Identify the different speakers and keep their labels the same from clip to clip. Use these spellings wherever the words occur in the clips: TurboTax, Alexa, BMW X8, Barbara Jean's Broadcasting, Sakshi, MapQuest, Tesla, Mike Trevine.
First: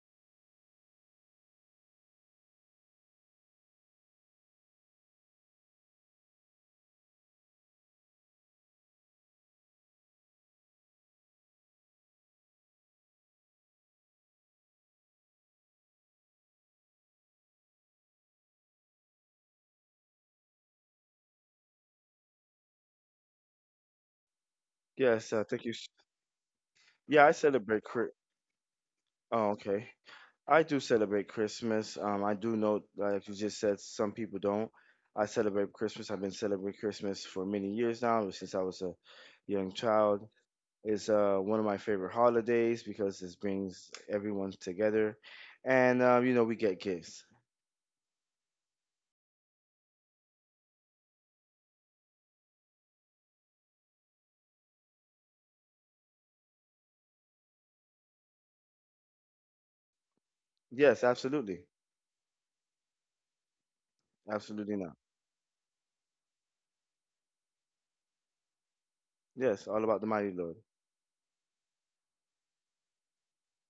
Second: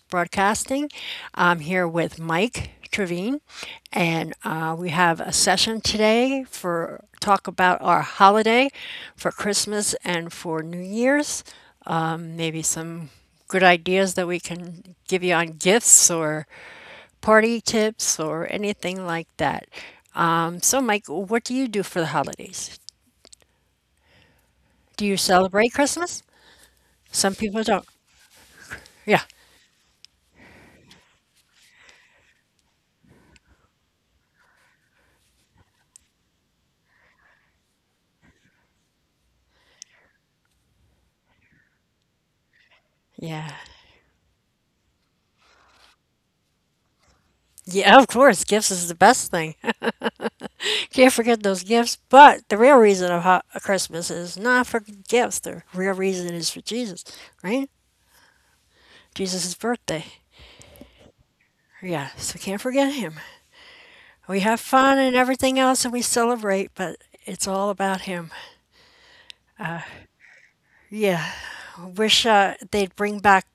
Speaker 1: Broadcasting. I'm here with Mike Trevine, and we have a session today for talk about our holiday for Christmas and for New Year's. Maybe some good ideas that we can give you on gifts or party tips or anything like that. So, Mike, what do you do for the holidays? Do you
Speaker 2: Yes, I think you.
Speaker 1: celebrate
Speaker 2: S-
Speaker 1: Christmas?
Speaker 2: Yeah, I
Speaker 1: Some people
Speaker 2: celebrate.
Speaker 1: don't.
Speaker 2: Chri-
Speaker 1: Yeah.
Speaker 2: Oh, okay. I do celebrate Christmas. I do know, like you just said, some people don't. I celebrate Christmas. I've been celebrating Christmas for many years now, since I was a young child. It's one of my favorite holidays because this
Speaker 1: Yeah.
Speaker 2: brings everyone together, and you know we get gifts.
Speaker 1: Yeah, of course, gifts is the best thing. Can't forget those gifts. But the real reason of Christmas is not for gifts. The real reason is for Jesus, right? Jesus' birthday.
Speaker 2: Yes, absolutely,
Speaker 1: Yeah, so can't forget him. We have
Speaker 2: absolutely not.
Speaker 1: fun and everything else, and we celebrate, but it's all about him.
Speaker 2: Yes, all about the mighty Lord.
Speaker 1: Yeah, I wish they'd bring back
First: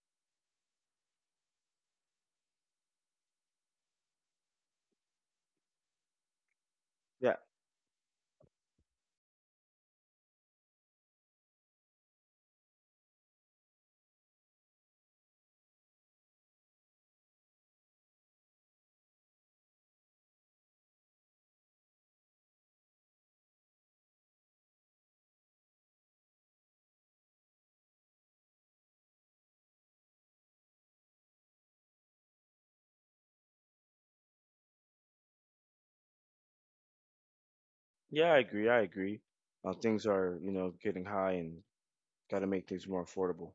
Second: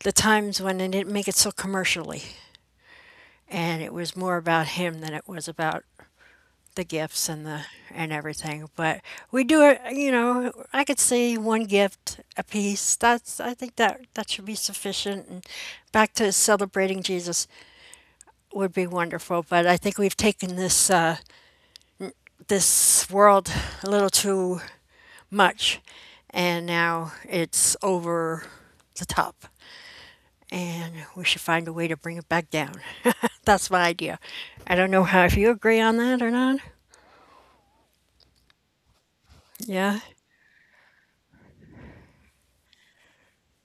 Speaker 1: the times when they didn't make it so commercially, and it was more about him than it was about the gifts
Speaker 2: Yeah,
Speaker 1: and the and everything. But we do it. I could see one gift a piece. That's I think that that should be sufficient. And back to celebrating Jesus would be wonderful. But I think we've taken this world a little too much, and now it's over the top. And we should find a way to bring it back down. That's my idea. I don't know how if you agree on that or not.
Speaker 2: yeah, I agree. I agree.
Speaker 1: Yeah.
Speaker 2: Things are you know getting high and got to make things more affordable.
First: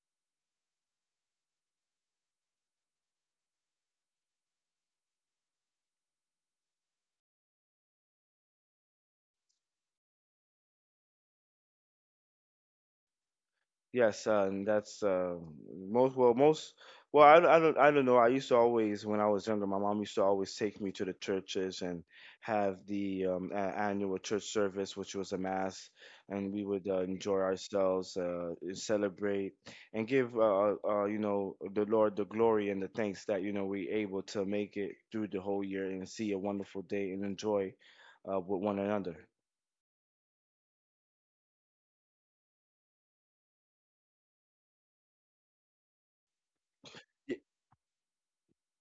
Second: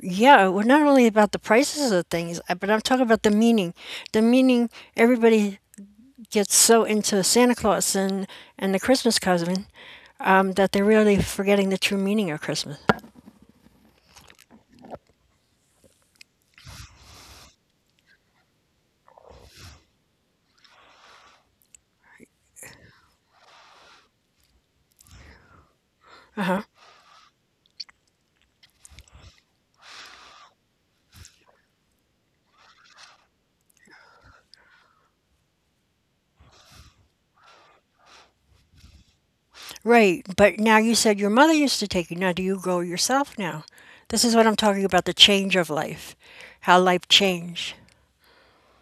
Speaker 1: Yeah, we're not only about the prices of things, but I'm talking about the meaning. The meaning everybody gets so into Santa Claus and the Christmas cousin that they're really forgetting the true meaning of Christmas.
Speaker 2: Yes, and that's most well, I don't know. I used to always when I was younger, my mom used to always take me to the churches and have the annual church service, which was a mass,
Speaker 1: Uh
Speaker 2: and
Speaker 1: huh.
Speaker 2: we would enjoy ourselves, celebrate, and give you know the Lord the glory and the thanks that you know we able to make it through the whole year and see a wonderful day and enjoy with one another.
Speaker 1: Right. But now you said your mother used to take you. Now do you go yourself now? This is what I'm talking about the change of life, how life changed.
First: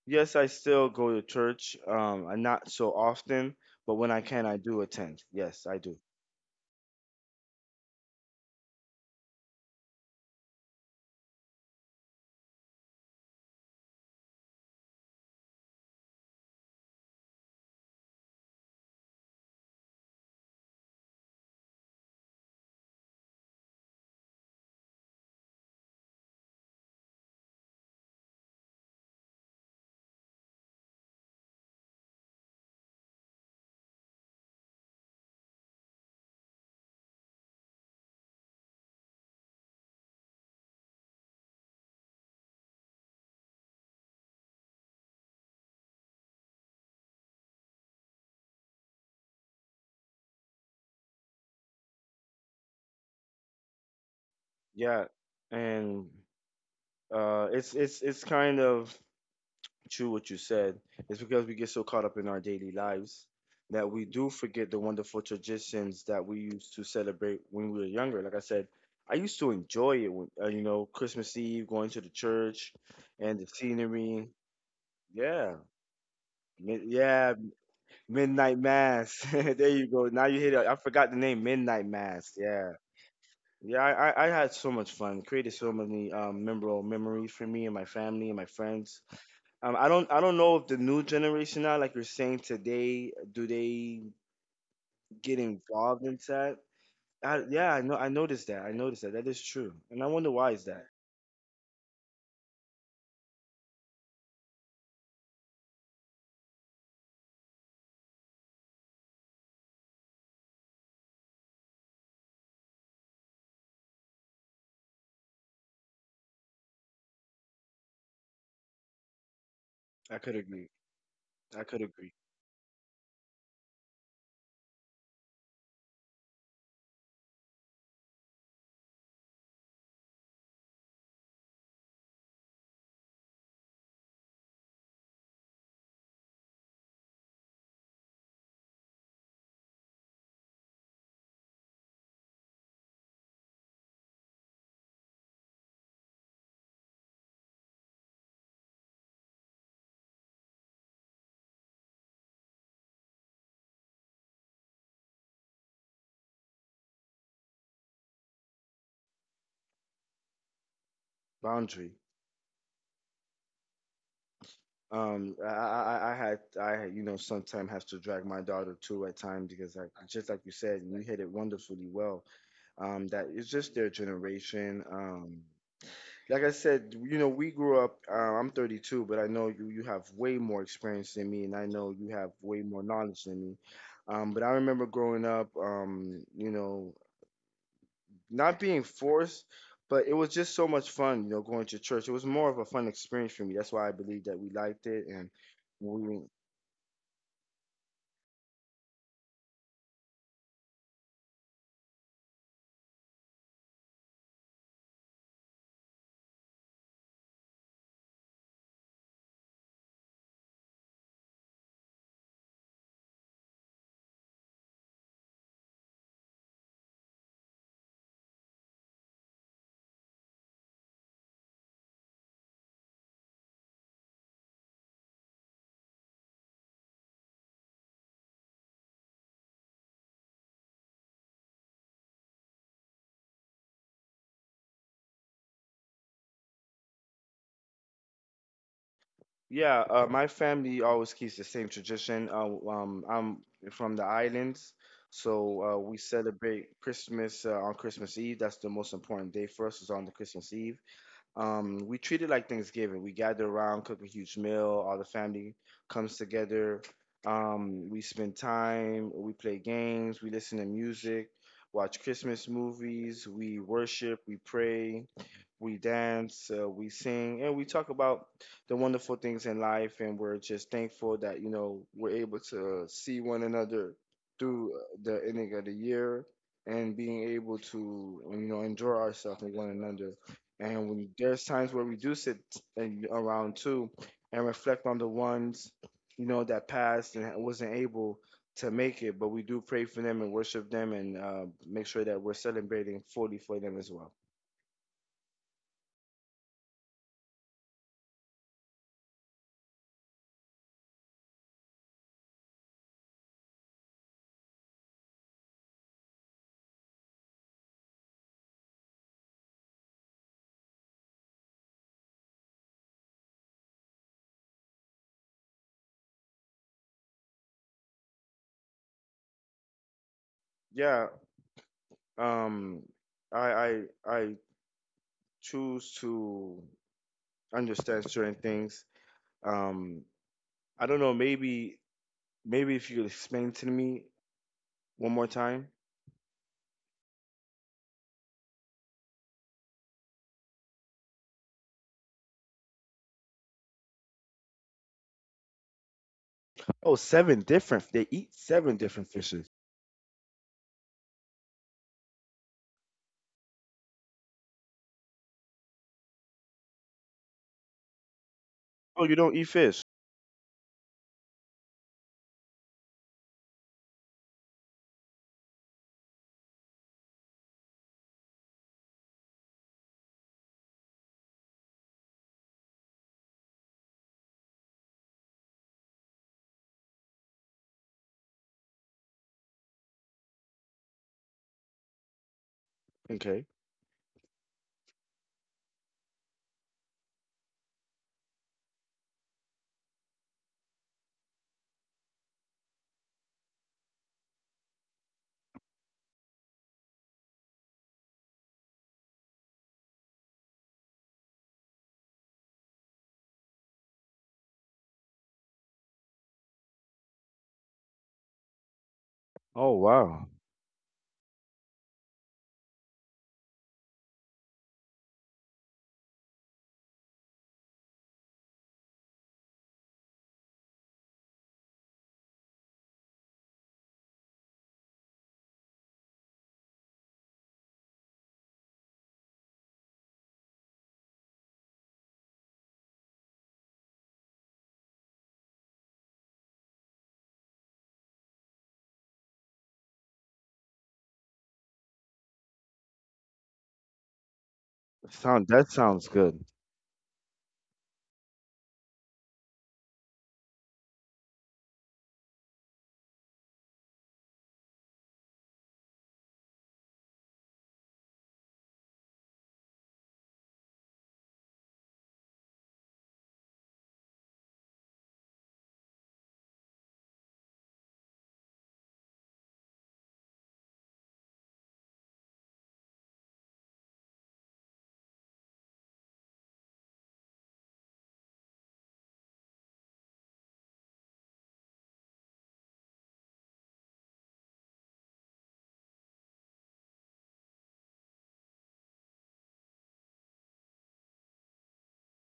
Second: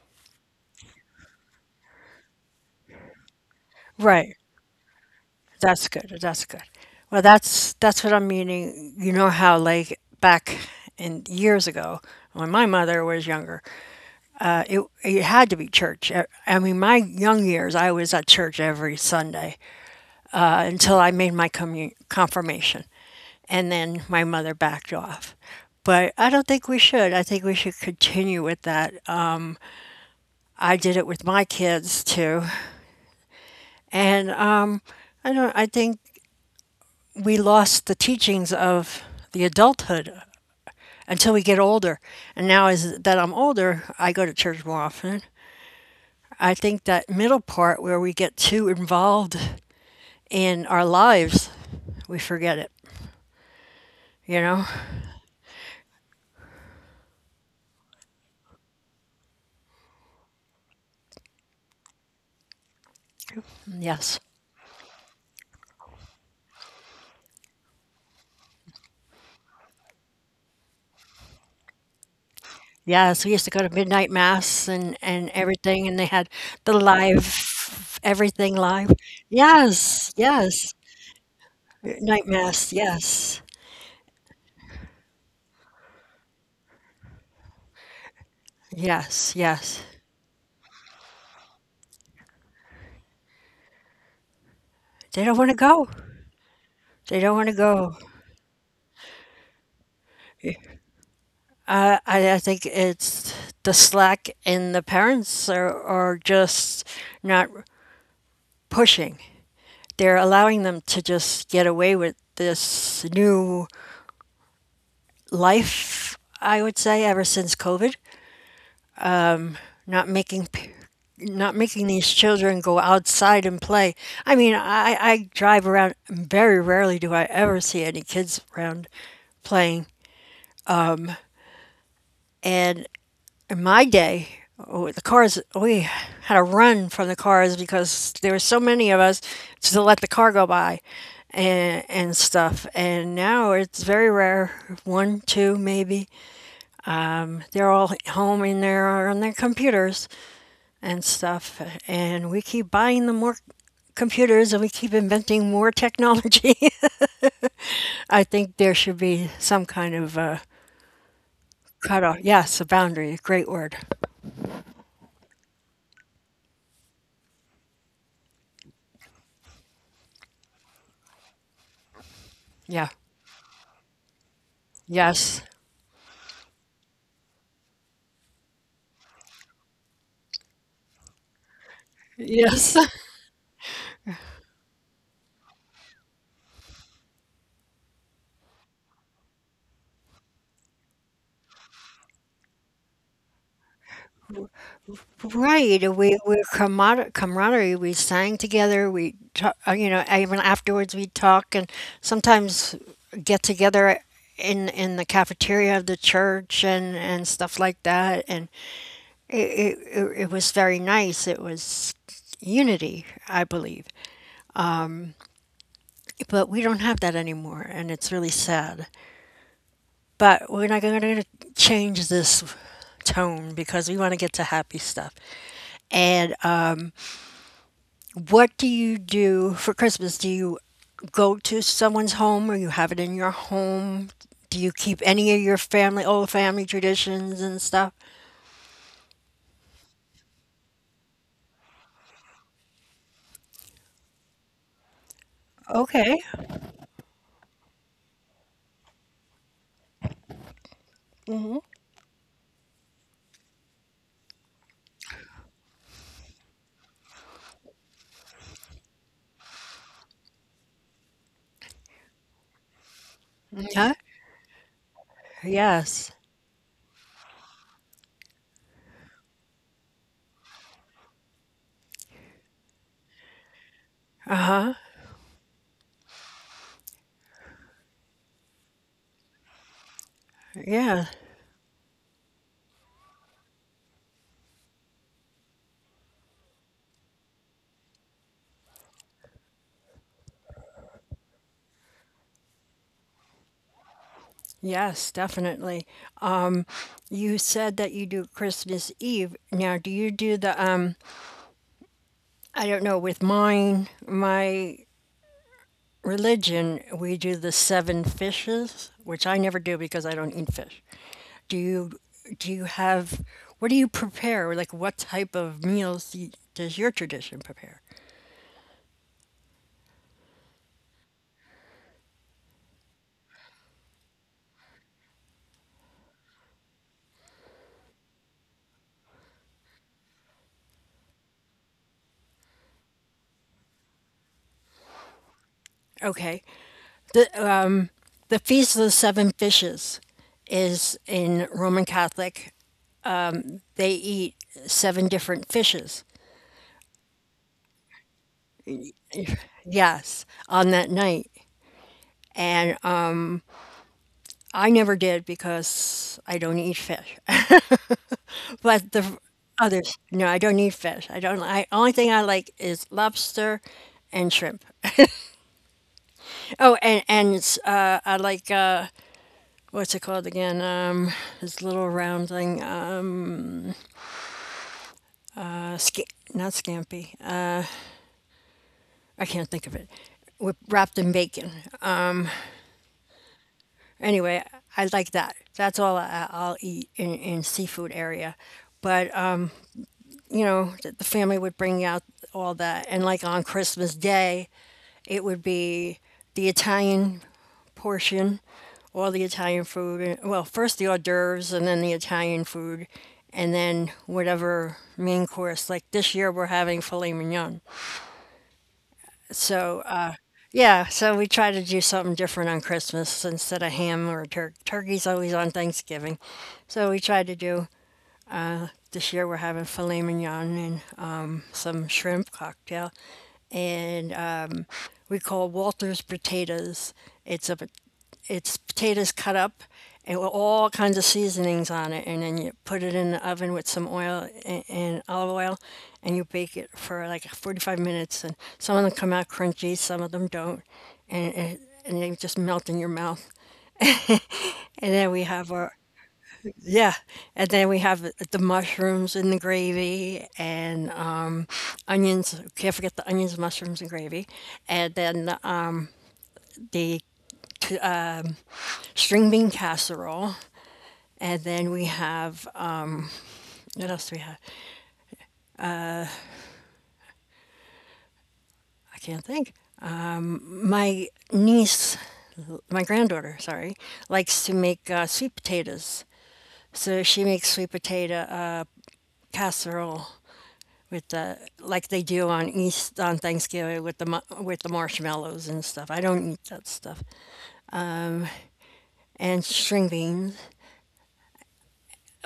Speaker 2: Yes, I still go to church. I not so often, but when I
Speaker 1: Right.
Speaker 2: can, I do attend. Yes, I
Speaker 1: That's
Speaker 2: do.
Speaker 1: good. That's good. Well, that's what I'm meaning. You know how like back in years ago when my mother was younger, it had to be church. I mean, my young years, I was at church every Sunday until I made my confirmation, and then my mother backed off. But I don't think we should. I think we should continue with that. I did it with my kids too, and I don't. I think we lost the teachings of the adulthood until we get older. And now, as that I'm older, I go to church more often. I think that middle part where we get too involved in our lives, we forget it, you know?
Speaker 2: Yeah, and it's kind of true what you said. It's because we get so caught up in our daily lives that we
Speaker 1: Yes.
Speaker 2: do forget the wonderful traditions that we used to celebrate when we were younger. Like I said, I used to enjoy it when, you know, Christmas Eve, going to the church
Speaker 1: Yes, we
Speaker 2: and
Speaker 1: used
Speaker 2: the
Speaker 1: to go to midnight
Speaker 2: scenery.
Speaker 1: mass and
Speaker 2: Yeah,
Speaker 1: everything, and they had the
Speaker 2: Yeah,
Speaker 1: live, everything
Speaker 2: Midnight
Speaker 1: live.
Speaker 2: Mass. There you go.
Speaker 1: Yes,
Speaker 2: Now you hit it.
Speaker 1: yes.
Speaker 2: I forgot the name. Midnight
Speaker 1: Night
Speaker 2: Mass.
Speaker 1: mass,
Speaker 2: Yeah.
Speaker 1: yes,
Speaker 2: Yeah. I had so much fun. Created so many memorable memories for me and my family and my friends.
Speaker 1: yes,
Speaker 2: Um,
Speaker 1: yes.
Speaker 2: I don't I don't know if the new generation now, like you're saying today, do they
Speaker 1: They don't
Speaker 2: get
Speaker 1: want to go.
Speaker 2: involved in that?
Speaker 1: They don't want to
Speaker 2: Yeah. I
Speaker 1: go.
Speaker 2: know. I noticed that. I noticed that. That is true. And I wonder why is that.
Speaker 1: I think it's the slack and the parents are just not pushing. They're allowing them to just get away with this new life, I would say, ever since COVID, not
Speaker 2: I could
Speaker 1: making p-
Speaker 2: agree.
Speaker 1: not
Speaker 2: I
Speaker 1: making
Speaker 2: could
Speaker 1: these
Speaker 2: agree.
Speaker 1: children go outside and play. I mean, I drive around very rarely do I ever see any kids around playing and in my day, oh, the cars, we had to run from the cars because there were so many of us to let the car go by and stuff. And now it's very rare one, two, maybe. They're all home in there on their computers and stuff. And we keep buying them more computers and we keep inventing more technology. I think there should be some kind of
Speaker 2: Boundary.
Speaker 1: cutoff. Yes, a boundary. Great word.
Speaker 2: Um, I, I, I had, had, you know, sometimes have to drag my daughter too at times because, like, just like you said, and you hit it wonderfully well.
Speaker 1: Yeah.
Speaker 2: That it's just their generation.
Speaker 1: Yes.
Speaker 2: Like I said, you know, we grew up. I'm 32, but I know you, you have way more experience than me, and I know you have way
Speaker 1: Yes.
Speaker 2: more knowledge than me. But I remember growing up, you know, not being forced, but it was just so much fun, you know, going to church. It was more of a fun experience for me. That's why I believe that we liked it and
Speaker 1: Right, uh, we
Speaker 2: we.
Speaker 1: we camaraderie. We sang together. We talk, you know, even afterwards we talk and sometimes get together in the cafeteria of the church and stuff like that. And it was very nice. It was unity, I believe. But we don't have that anymore, and it's really sad. But we're not going to change this tone because we want to get to happy stuff. And what do you do for Christmas? Do you go to someone's home or you have it in your home? Do you keep any of your family, old family traditions and stuff?
Speaker 2: Yeah, my family always keeps the same tradition. I'm from the islands, so we
Speaker 1: Okay.
Speaker 2: celebrate Christmas on Christmas Eve. That's the most important day for us, is on the Christmas Eve. We treat it like Thanksgiving. We gather around, cook a huge meal. All the family comes together. We spend time. We play games. We listen to music. Watch Christmas movies. We
Speaker 1: Yeah.
Speaker 2: worship. We pray. We
Speaker 1: Yes.
Speaker 2: dance. We sing, and we talk about the wonderful things in life. And we're just thankful that you know we're able to see one another
Speaker 1: Uh-huh.
Speaker 2: through the ending of the year and being able to you know enjoy ourselves with one another. And
Speaker 1: Yeah.
Speaker 2: there's times where we do sit around too and reflect on the ones, you know, that passed and wasn't able to make it, but we do pray for them and worship them and make sure that we're celebrating fully for them as well.
Speaker 1: Yes, definitely. Um, you said that you do Christmas Eve. Now, do you do the I don't know with mine, my religion, we do the seven fishes, which I never do because I don't eat fish. Do you do you have what do you prepare? Like what type of meals do does your tradition prepare?
Speaker 2: Yeah, um, I choose to understand certain things. Um, I don't know, maybe if you could explain to me one more time.
Speaker 1: Okay, the um, the feast of the seven fishes is in Roman Catholic. They eat seven different fishes.
Speaker 2: Oh, seven different. They eat seven different fishes.
Speaker 1: Yes, on that night, and I never did because I don't eat fish. But
Speaker 2: Oh, you
Speaker 1: the
Speaker 2: don't eat fish.
Speaker 1: others, no, I don't need fish. I don't. I only thing I like is lobster and shrimp. Oh, and it's, I like what's it called again? This little round thing. Sca- Not scampi. I can't think of it. With, wrapped in bacon.
Speaker 2: Okay.
Speaker 1: Anyway, I like that. That's all I'll eat in seafood area. But the family would bring out all that, and like on Christmas Day, it would be the Italian portion, all the Italian food. Well, first the hors d'oeuvres and then the Italian food, and then whatever main course. Like this year, we're having filet mignon.
Speaker 2: Oh
Speaker 1: So,
Speaker 2: wow.
Speaker 1: yeah, so we try to do something different on Christmas instead of ham or turkey. Turkey's always on Thanksgiving. So, we try to do this year, we're having filet mignon and some shrimp cocktail and we call Walter's potatoes. It's a it's potatoes cut up and with all kinds of seasonings on it, and then you put it in the oven with some oil and olive oil, and you bake it for like 45 minutes. And some of them come out crunchy, some of them don't, and and, and they just melt in your mouth. And then we
Speaker 2: Sound
Speaker 1: have our
Speaker 2: that sounds good.
Speaker 1: yeah, and then we have the mushrooms in the gravy and onions. Can't forget the onions, mushrooms, and gravy. And then the string bean casserole. And then we have, what else do we have? I can't think. My niece, my granddaughter, sorry, likes to make sweet potatoes. So she makes sweet potato casserole with the like they do on East on Thanksgiving with with the marshmallows and stuff. I don't eat that stuff. And string beans.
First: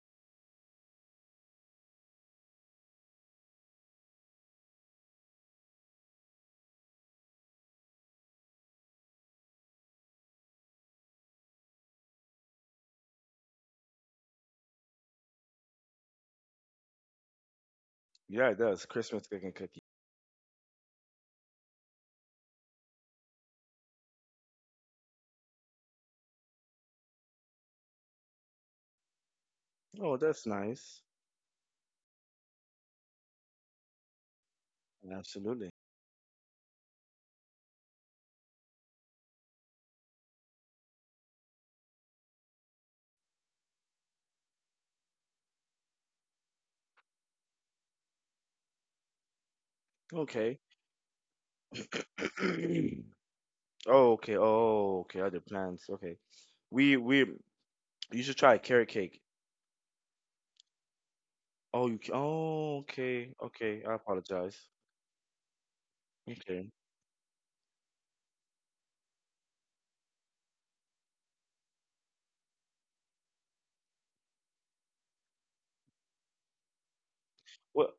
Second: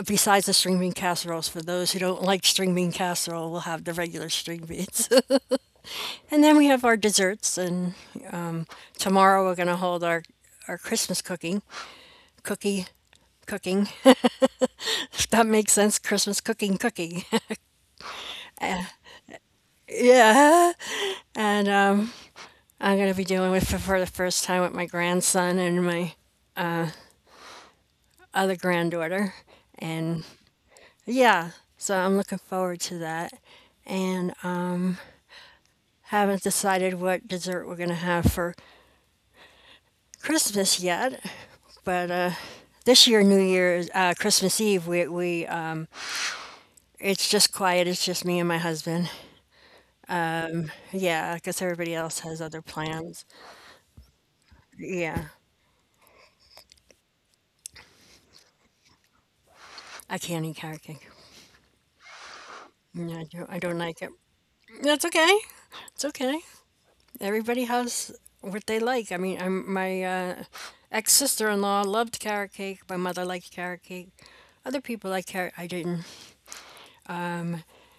Speaker 1: Besides the string bean casseroles, for those who don't like string bean casserole, we'll have the regular string beans. And then we have our desserts and tomorrow we're going to hold our Christmas cooking, cookie, cooking. If that makes sense, Christmas cooking, cookie.
Speaker 2: Yeah, it does. Christmas cooking cookie.
Speaker 1: yeah. And I'm going to be doing it for the first time with my grandson and my other granddaughter.
Speaker 2: Oh,
Speaker 1: And
Speaker 2: that's nice.
Speaker 1: yeah, so I'm looking forward to that. And
Speaker 2: Absolutely.
Speaker 1: Haven't decided what dessert we're going to have for Christmas yet, but this year, New Year's, Christmas Eve, we it's just quiet. It's just me and my husband,
Speaker 2: Okay.
Speaker 1: yeah, because everybody else has other plans.
Speaker 2: Oh, okay. Oh, okay.
Speaker 1: Yeah.
Speaker 2: Other plans. Okay. We you should try carrot cake.
Speaker 1: I can't eat carrot cake.
Speaker 2: Oh,
Speaker 1: No,
Speaker 2: okay.
Speaker 1: I don't
Speaker 2: Okay. I
Speaker 1: like it.
Speaker 2: apologize.
Speaker 1: That's okay. It's okay.
Speaker 2: Okay.
Speaker 1: Everybody has what they like. I mean, my ex sister-in-law loved carrot cake. My mother liked carrot cake. Other people like carrot. I didn't.
Speaker 2: What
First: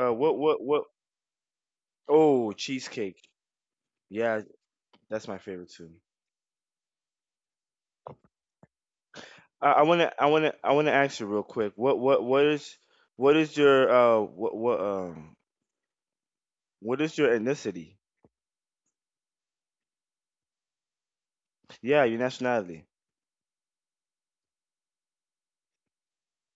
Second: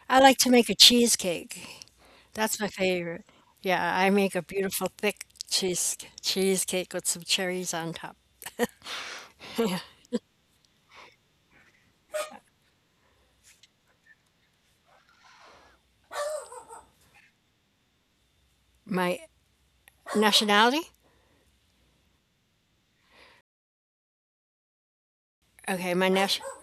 Speaker 2: uh
Speaker 1: I like
Speaker 2: what
Speaker 1: to
Speaker 2: what
Speaker 1: make a
Speaker 2: what
Speaker 1: cheesecake. That's
Speaker 2: Oh,
Speaker 1: my favorite.
Speaker 2: cheesecake.
Speaker 1: Yeah, I make a
Speaker 2: Yeah,
Speaker 1: beautiful thick
Speaker 2: that's my favorite too.
Speaker 1: cheesecake with some cherries on top.
Speaker 2: I want to I want to I want to ask you real quick. What is your what is your ethnicity?
Speaker 1: My nationality?
Speaker 2: Yeah, your nationality.
Speaker 1: Okay, my nationality.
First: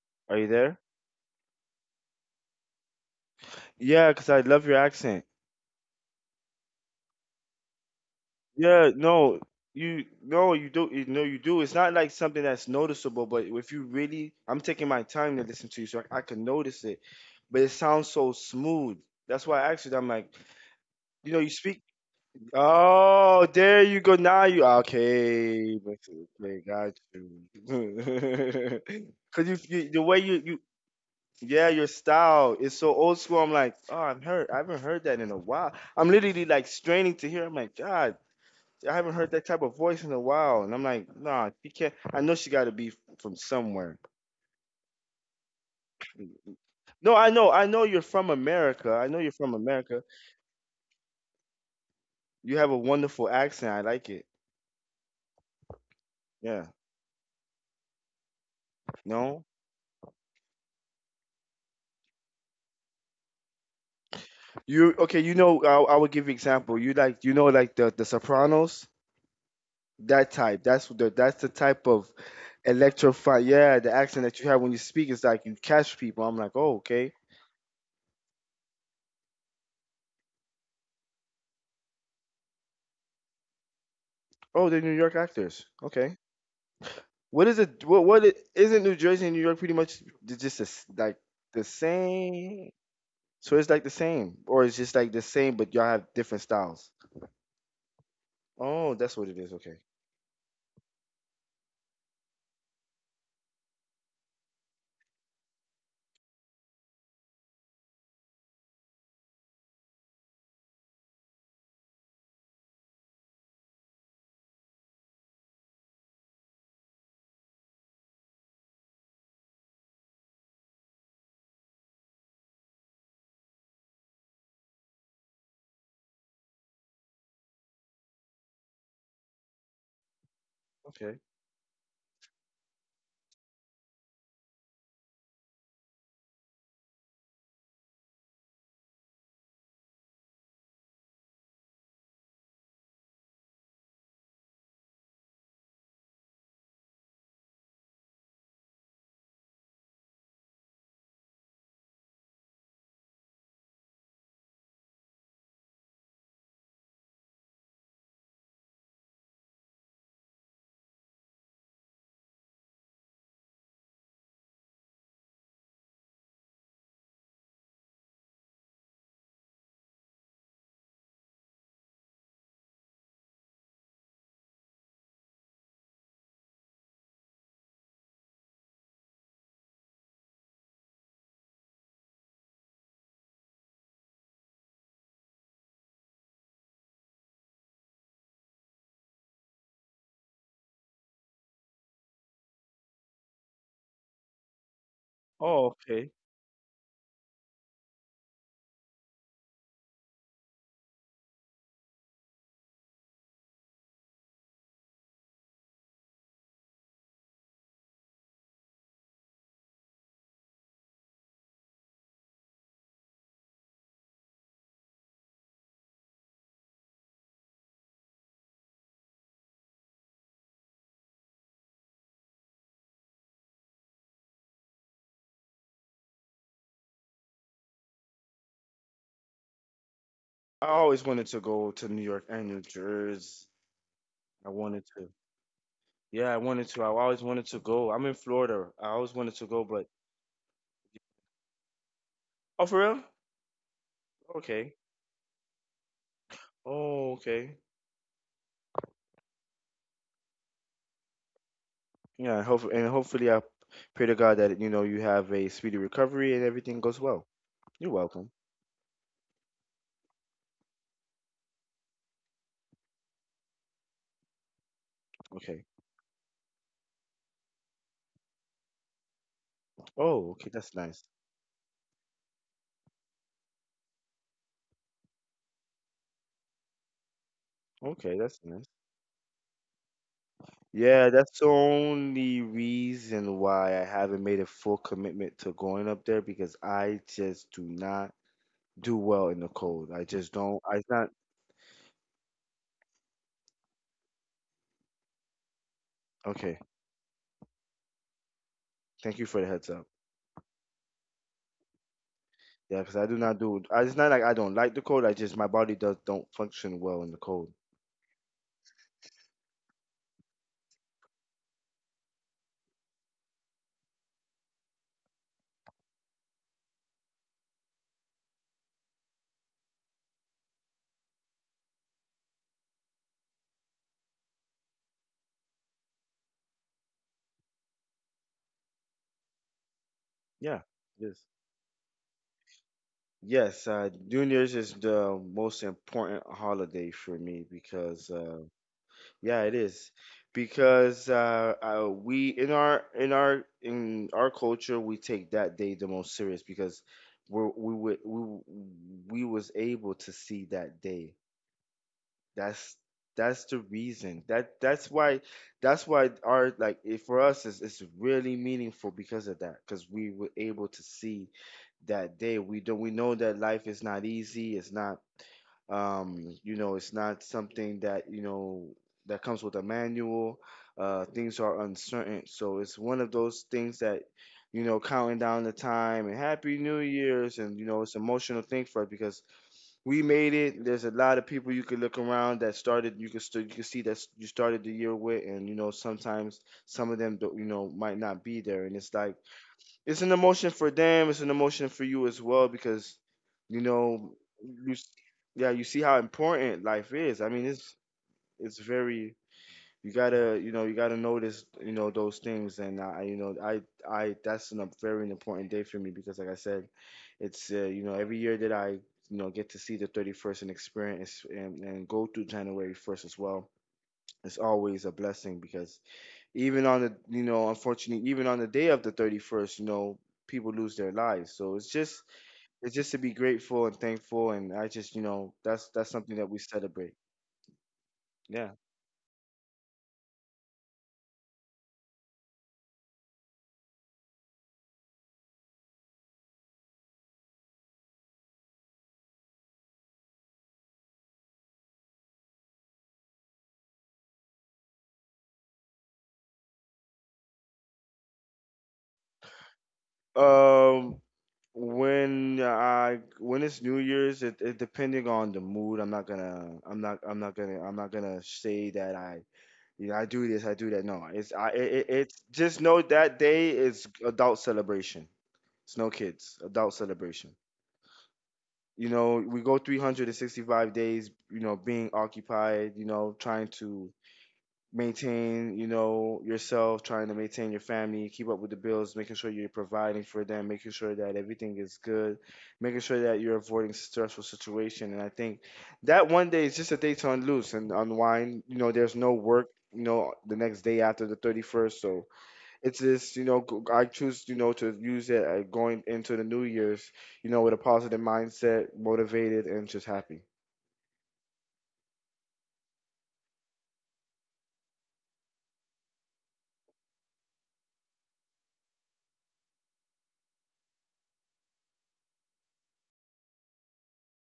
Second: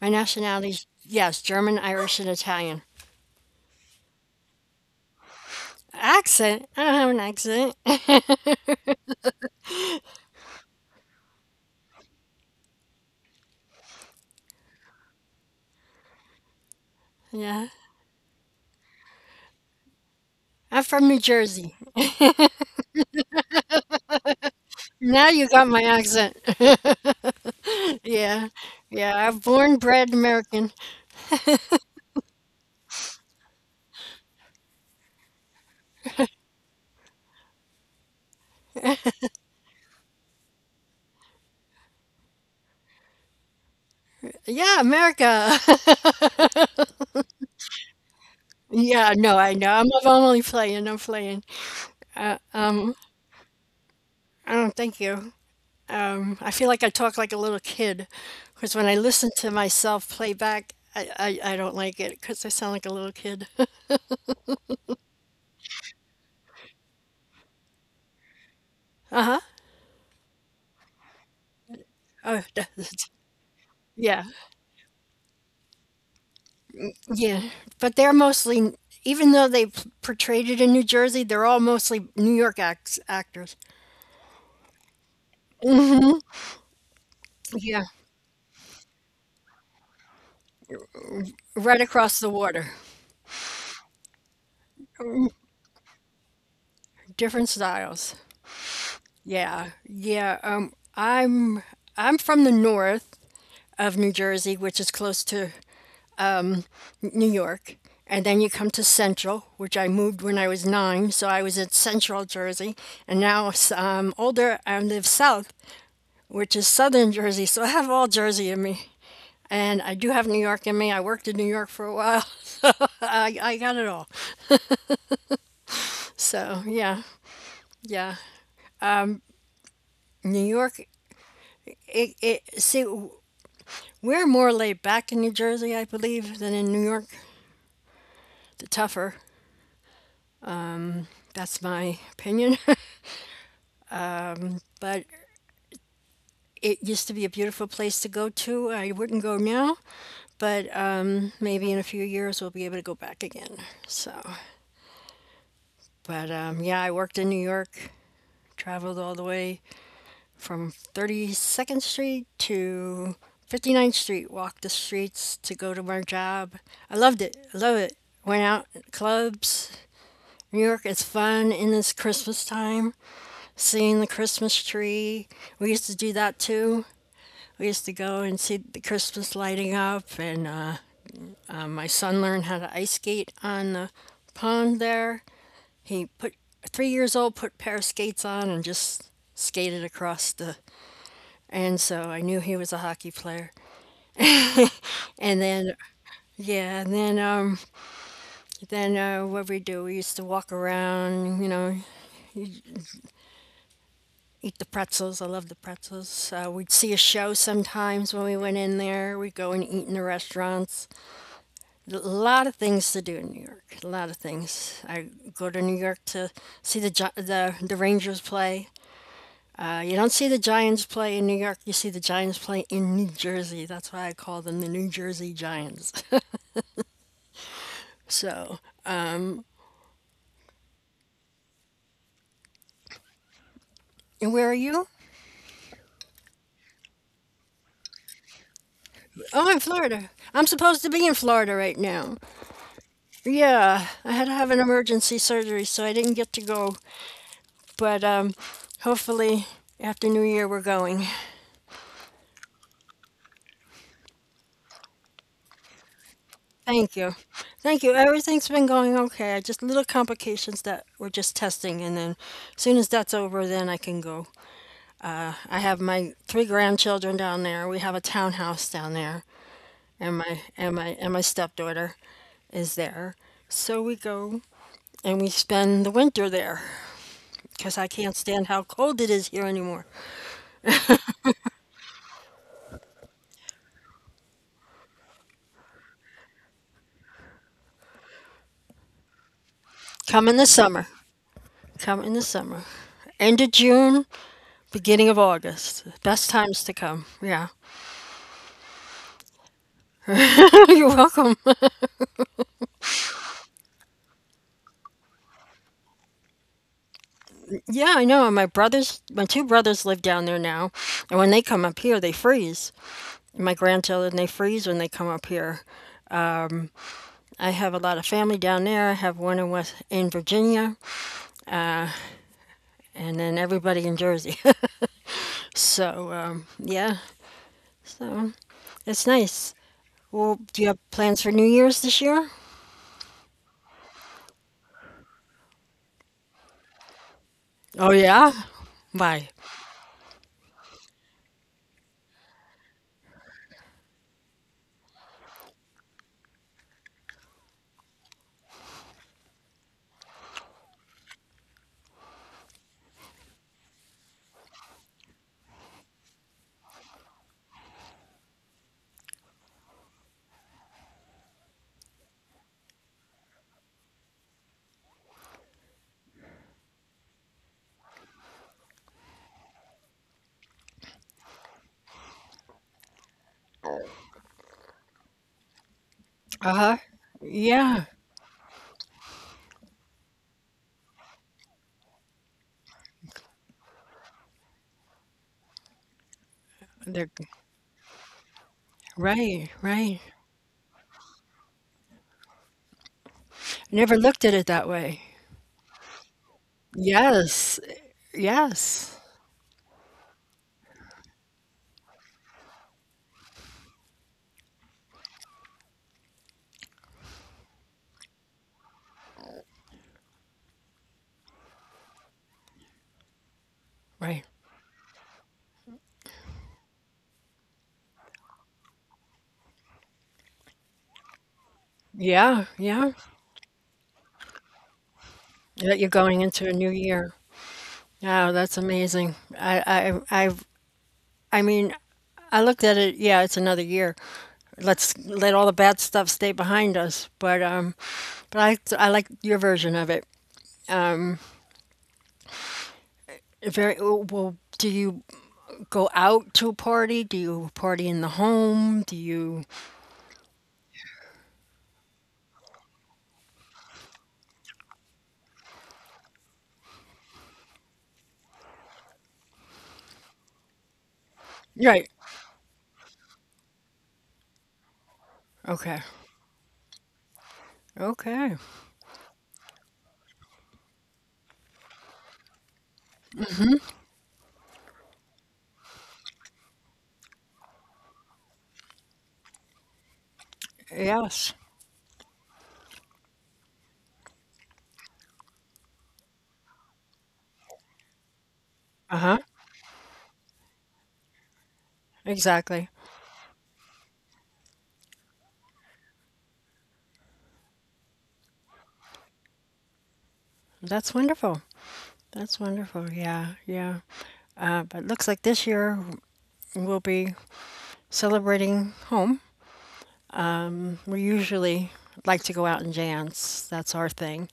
Speaker 1: My
Speaker 2: Are you there?
Speaker 1: nationality's yes, German, Irish, and Italian.
Speaker 2: Yeah, because I love your accent.
Speaker 1: Accent? I don't have an accent.
Speaker 2: Yeah, you no, you do you know you do. It's not like something that's noticeable, but if you really I'm taking my time to listen to you so I can notice it. But
Speaker 1: yeah.
Speaker 2: it sounds so smooth. That's why I asked you. I'm like,
Speaker 1: I'm from New
Speaker 2: you know, you
Speaker 1: Jersey.
Speaker 2: speak. Oh, there you go. Now you
Speaker 1: Now you got
Speaker 2: okay.
Speaker 1: my accent.
Speaker 2: Okay, got
Speaker 1: yeah.
Speaker 2: you.
Speaker 1: Yeah. I'm
Speaker 2: Cause you,
Speaker 1: born,
Speaker 2: you the
Speaker 1: bred
Speaker 2: way you.
Speaker 1: American.
Speaker 2: Yeah, your style is so old school. I'm like, oh, I am hurt. I haven't heard that in a while. I'm literally like straining to hear. I'm like, God, I haven't heard that type of voice in a while. And I'm like, nah, she can't. I know she got to be from somewhere.
Speaker 1: Yeah, America.
Speaker 2: No, I know you're from America. I
Speaker 1: yeah,
Speaker 2: know you're
Speaker 1: no, I
Speaker 2: from
Speaker 1: know.
Speaker 2: America.
Speaker 1: I'm only playing. I'm playing. Uh,
Speaker 2: You have a
Speaker 1: um,
Speaker 2: wonderful accent. I like it.
Speaker 1: I don't thank you. I
Speaker 2: Yeah.
Speaker 1: feel like I talk like a little kid because when I listen
Speaker 2: No,
Speaker 1: to myself play back, I don't like it because I sound like a little kid. uh
Speaker 2: you okay? You know, I would give you example. You like, you know, like the Sopranos.
Speaker 1: huh.
Speaker 2: That type. That's the type of
Speaker 1: Oh,
Speaker 2: electrify. Yeah, the accent
Speaker 1: yeah.
Speaker 2: that you have when you speak is like you catch people. I'm like, oh, okay.
Speaker 1: Yeah, but they're mostly, even though they portrayed it in New Jersey, they're all mostly New York acts, actors.
Speaker 2: Oh, they're New York actors. Okay. What is it?
Speaker 1: Yeah,
Speaker 2: Isn't New Jersey and New York pretty much j- just a s like the
Speaker 1: right across the water,
Speaker 2: same? So it's like the same, or it's just like the same, but y'all have different styles.
Speaker 1: different styles.
Speaker 2: Oh, that's what it is.
Speaker 1: Yeah,
Speaker 2: Okay.
Speaker 1: yeah. I'm from the north of New Jersey, which is close to New York, and then you come to Central, which I moved when I was nine, so I was at Central Jersey, and now I'm older. I live south, which is Southern Jersey, so I have all Jersey in me. And I do have New York in me. I worked in New York for a while. I got it all. So yeah, yeah. New York,
Speaker 2: Okay.
Speaker 1: it see we're more laid back in New Jersey, I believe, than in New York. The tougher. That's my opinion. But it used to be a beautiful place to go to. I wouldn't go now, but maybe in a few years we'll be able to go back again. So, but yeah, I worked in New York, traveled all the way from 32nd Street to Fifty Ninth Street, walked the streets to go to my job. I loved it. I love it. Went out at clubs. New York is fun in this Christmas time. Seeing the Christmas tree. We used to do that too. We used to go and see the Christmas lighting up, and my son learned how to ice skate on the pond there. He put 3 years old put a pair of skates on and just skated across the. And so I knew he was a hockey player. And
Speaker 2: Oh,
Speaker 1: then,
Speaker 2: okay.
Speaker 1: yeah, and then, what we do, we used to walk around, you know, eat the pretzels. I love the pretzels. We'd see a show sometimes when we went in there. We'd go and eat in the restaurants. A lot of things to do in New York. A lot of things. I go to New York to see the Gi- the Rangers play. You don't see the Giants play in New York. You see the Giants play in New Jersey. That's why I call them the New Jersey Giants. so,
Speaker 2: I always wanted to go to New York and New Jersey.
Speaker 1: and
Speaker 2: I
Speaker 1: where are
Speaker 2: wanted
Speaker 1: you?
Speaker 2: to. Yeah, I wanted to. I always wanted to go. I'm in Florida. I always wanted to
Speaker 1: Oh,
Speaker 2: go,
Speaker 1: in
Speaker 2: but.
Speaker 1: Florida. I'm supposed to be in Florida right now.
Speaker 2: Oh, for real?
Speaker 1: Yeah, I had to have an
Speaker 2: Okay.
Speaker 1: emergency surgery, so I didn't get to go.
Speaker 2: Oh, okay.
Speaker 1: But hopefully, after New Year, we're going.
Speaker 2: Yeah, hope and hopefully I pray to God that you know you have a speedy recovery and everything
Speaker 1: Thank
Speaker 2: goes
Speaker 1: you.
Speaker 2: well.
Speaker 1: Thank
Speaker 2: You're
Speaker 1: you.
Speaker 2: welcome.
Speaker 1: Everything's been going okay. I just little complications that we're just testing, and then as soon as that's over, then I can go. I
Speaker 2: Okay.
Speaker 1: have my three grandchildren down there. We have a townhouse down there, and
Speaker 2: Oh,
Speaker 1: my
Speaker 2: okay, that's
Speaker 1: and my
Speaker 2: nice.
Speaker 1: and my stepdaughter is there. So we go and we spend the winter there. Because I
Speaker 2: Okay,
Speaker 1: can't
Speaker 2: that's
Speaker 1: stand
Speaker 2: nice.
Speaker 1: how cold it is here anymore.
Speaker 2: Yeah, that's the only reason why I haven't made a full commitment to going up there because I just do not do well in the cold. I
Speaker 1: Come
Speaker 2: just
Speaker 1: in the
Speaker 2: don't. I it's
Speaker 1: summer.
Speaker 2: not.
Speaker 1: Come in the summer. End of June, beginning of August. Best
Speaker 2: Okay,
Speaker 1: times to come. Yeah.
Speaker 2: thank you for the heads up.
Speaker 1: You're welcome.
Speaker 2: Yeah, because I do not do. It's not like I don't like the cold. I just my body does don't function well in the cold.
Speaker 1: yeah, I know. And my brothers, my two brothers live down there now. And when they come up here, they freeze. My grandchildren, they freeze when they come up here. I have a lot of family down there. I have one in West in Virginia, and then everybody in Jersey. so um, yeah, so it's nice. Well,
Speaker 2: Yeah.
Speaker 1: do you have
Speaker 2: Yes.
Speaker 1: plans for New Year's this year?
Speaker 2: Yes, New Year's is the most important holiday for me
Speaker 1: Oh,
Speaker 2: because,
Speaker 1: yeah? Why?
Speaker 2: yeah, it is because we in our culture we take that day the most serious because we're, we would we was able to see that day that's that's the reason. That's why our like it, for us is it's really meaningful because of that. Because we were able to see that day. We know that life is not easy. It's not you know, it's not something that, you know, that comes with a manual. Things are uncertain. So it's one of those things that, you know, counting down the time and Happy
Speaker 1: Uh-huh.
Speaker 2: New Year's. And, you know,
Speaker 1: Yeah.
Speaker 2: it's an emotional thing for us because we made it. There's a lot of people you could look around that started. You could see that you started the year with, and you know sometimes some of
Speaker 1: They're
Speaker 2: them don't, you know might not be there, and it's like
Speaker 1: right, right.
Speaker 2: it's an emotion for them. It's an emotion for you as well because you
Speaker 1: Never
Speaker 2: know
Speaker 1: looked at it that
Speaker 2: you s-
Speaker 1: way.
Speaker 2: yeah you see how important life is. I mean
Speaker 1: Yes.
Speaker 2: it's
Speaker 1: Yes.
Speaker 2: very you gotta you know you gotta notice you know those things and I you know I that's a very important day for me because like I said it's you know every year that I you know get to see the 31st and experience and go through January 1st as well.
Speaker 1: Right.
Speaker 2: It's always a blessing because even on the unfortunately even on the day of the 31st, people lose their lives, so it's just
Speaker 1: Yeah,
Speaker 2: it's just to
Speaker 1: yeah.
Speaker 2: be grateful and thankful. And I just that's
Speaker 1: That
Speaker 2: that's
Speaker 1: you're
Speaker 2: something
Speaker 1: going
Speaker 2: that we
Speaker 1: into a new
Speaker 2: celebrate.
Speaker 1: year. Oh,
Speaker 2: Yeah.
Speaker 1: that's amazing. I I mean, I looked at it. Yeah, it's another year. Let's let all the bad stuff stay behind us. But I like your version of it. Um, very well. Do you go out to a party? Do you party in the home? Do you
Speaker 2: Um, when I when it's New Year's, it depending on the mood, I'm not gonna say that I you know I do this, I do that. No, it's I it,
Speaker 1: Right.
Speaker 2: it- it's just know that day is adult celebration. It's
Speaker 1: Okay.
Speaker 2: no kids, adult celebration.
Speaker 1: Okay.
Speaker 2: You know, we go 365 days, you know, being occupied, you know, trying to maintain, you know, yourself, trying to maintain your family, keep up with the bills, making sure you're providing for them, making sure that
Speaker 1: Yes.
Speaker 2: everything is good, making sure that you're avoiding stressful situation. And I think that one day is just a day to unloose and unwind. You know, there's no
Speaker 1: Uh-huh.
Speaker 2: work, you know, the next day after the 31st. So
Speaker 1: Exactly.
Speaker 2: it's just I choose, to use it, going into the new year's, you know, with a positive mindset, motivated and just happy.
Speaker 1: That's wonderful. That's wonderful. Yeah. Yeah. But looks like this year we'll be celebrating home. We usually like to go out and dance. That's our thing.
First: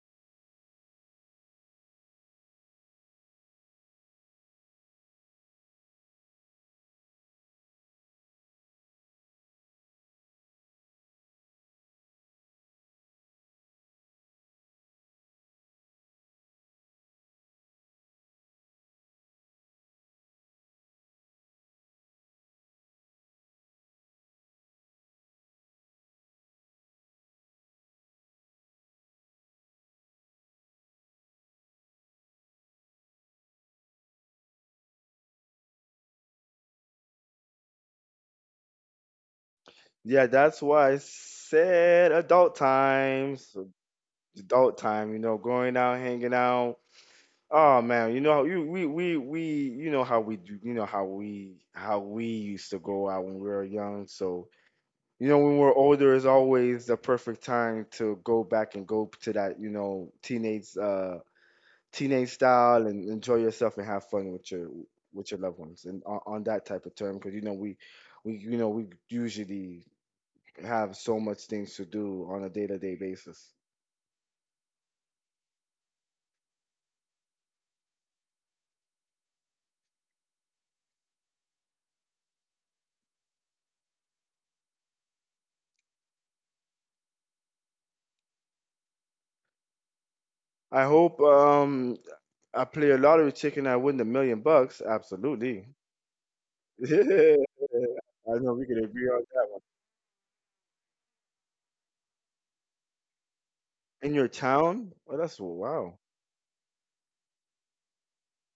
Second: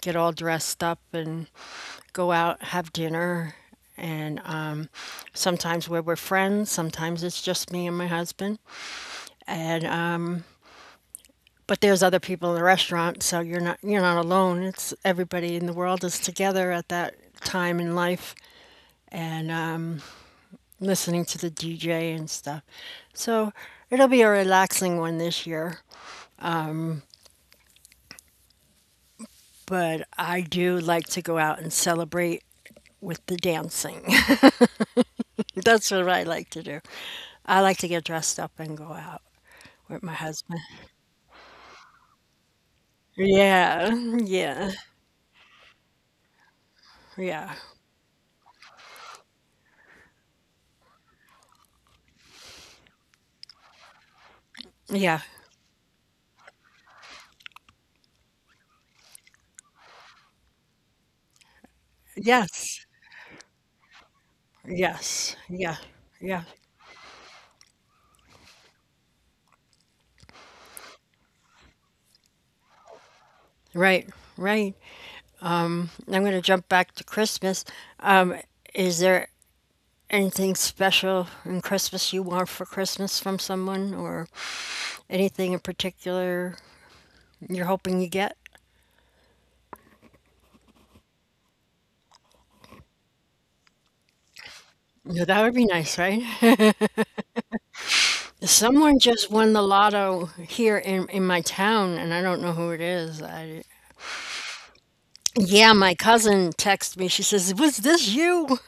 Speaker 1: Get all dressed up and go out, have dinner. And sometimes we're friends, sometimes it's just me and my husband. And but there's other people in the restaurant, so you're not alone. It's everybody in the world is together at that time in life and listening to the DJ and stuff. So it'll be a relaxing one this year, but I do like to go out and celebrate with the dancing. That's what I like to do. I like to get dressed up and go out with my
Speaker 2: Yeah, that's
Speaker 1: husband.
Speaker 2: why I said adult times,
Speaker 1: Yeah, yeah,
Speaker 2: adult time, you know, going out, hanging out.
Speaker 1: yeah,
Speaker 2: Oh man, you know how you we you know how we do, you know how we used to go out when we were young. So
Speaker 1: yeah,
Speaker 2: you know when we're older is always the perfect time to go back and go to that, you know, teenage teenage style
Speaker 1: yes,
Speaker 2: and enjoy yourself and have fun with your, with
Speaker 1: yes,
Speaker 2: your loved
Speaker 1: yeah,
Speaker 2: ones, and on
Speaker 1: yeah.
Speaker 2: that type of term, because you know we you know we usually have so much things to do on a day-to-day basis.
Speaker 1: Right, right. I'm going to jump back to Christmas. Um, is there anything special in Christmas you want for Christmas from someone, or anything in particular you're hoping you get?
Speaker 2: I hope, I play a lottery ticket and I win the million bucks.
Speaker 1: Yeah, that would be
Speaker 2: Absolutely.
Speaker 1: nice, right?
Speaker 2: I know we can
Speaker 1: Someone
Speaker 2: agree
Speaker 1: just
Speaker 2: on
Speaker 1: won
Speaker 2: that
Speaker 1: the
Speaker 2: one.
Speaker 1: lotto here in my town, and I don't know who it is.
Speaker 2: In your town? Well, that's
Speaker 1: Yeah, my
Speaker 2: wow.
Speaker 1: cousin texted me. She says, "Was this you?"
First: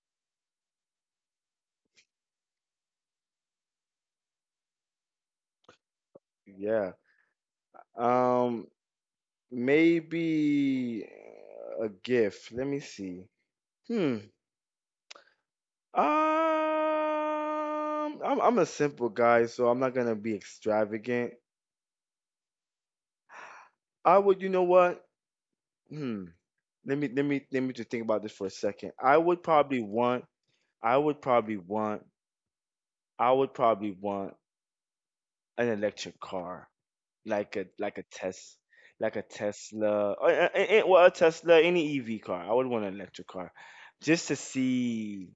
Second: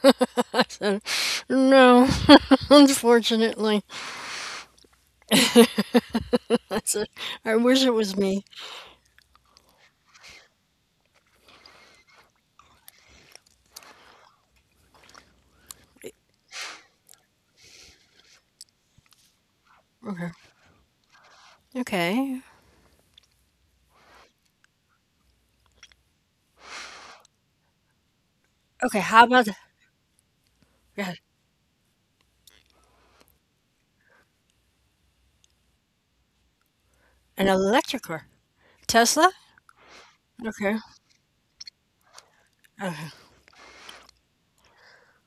Speaker 1: no, unfortunately. I
Speaker 2: Yeah.
Speaker 1: said, I wish it was me.
Speaker 2: um Maybe a gift, let me see. hmm Um, I'm a simple guy, so I'm not gonna
Speaker 1: Okay.
Speaker 2: be extravagant.
Speaker 1: Okay.
Speaker 2: I would, you know what? Hmm. Let me just think about this for a second.
Speaker 1: Okay, how about
Speaker 2: I
Speaker 1: Yeah,
Speaker 2: would probably want. I would probably want an electric car,
Speaker 1: an
Speaker 2: like a
Speaker 1: electric car. Tesla?
Speaker 2: Tesla, or,
Speaker 1: Okay.
Speaker 2: well, a Tesla, any EV car. I would want an
Speaker 1: Okay.
Speaker 2: electric car, just to see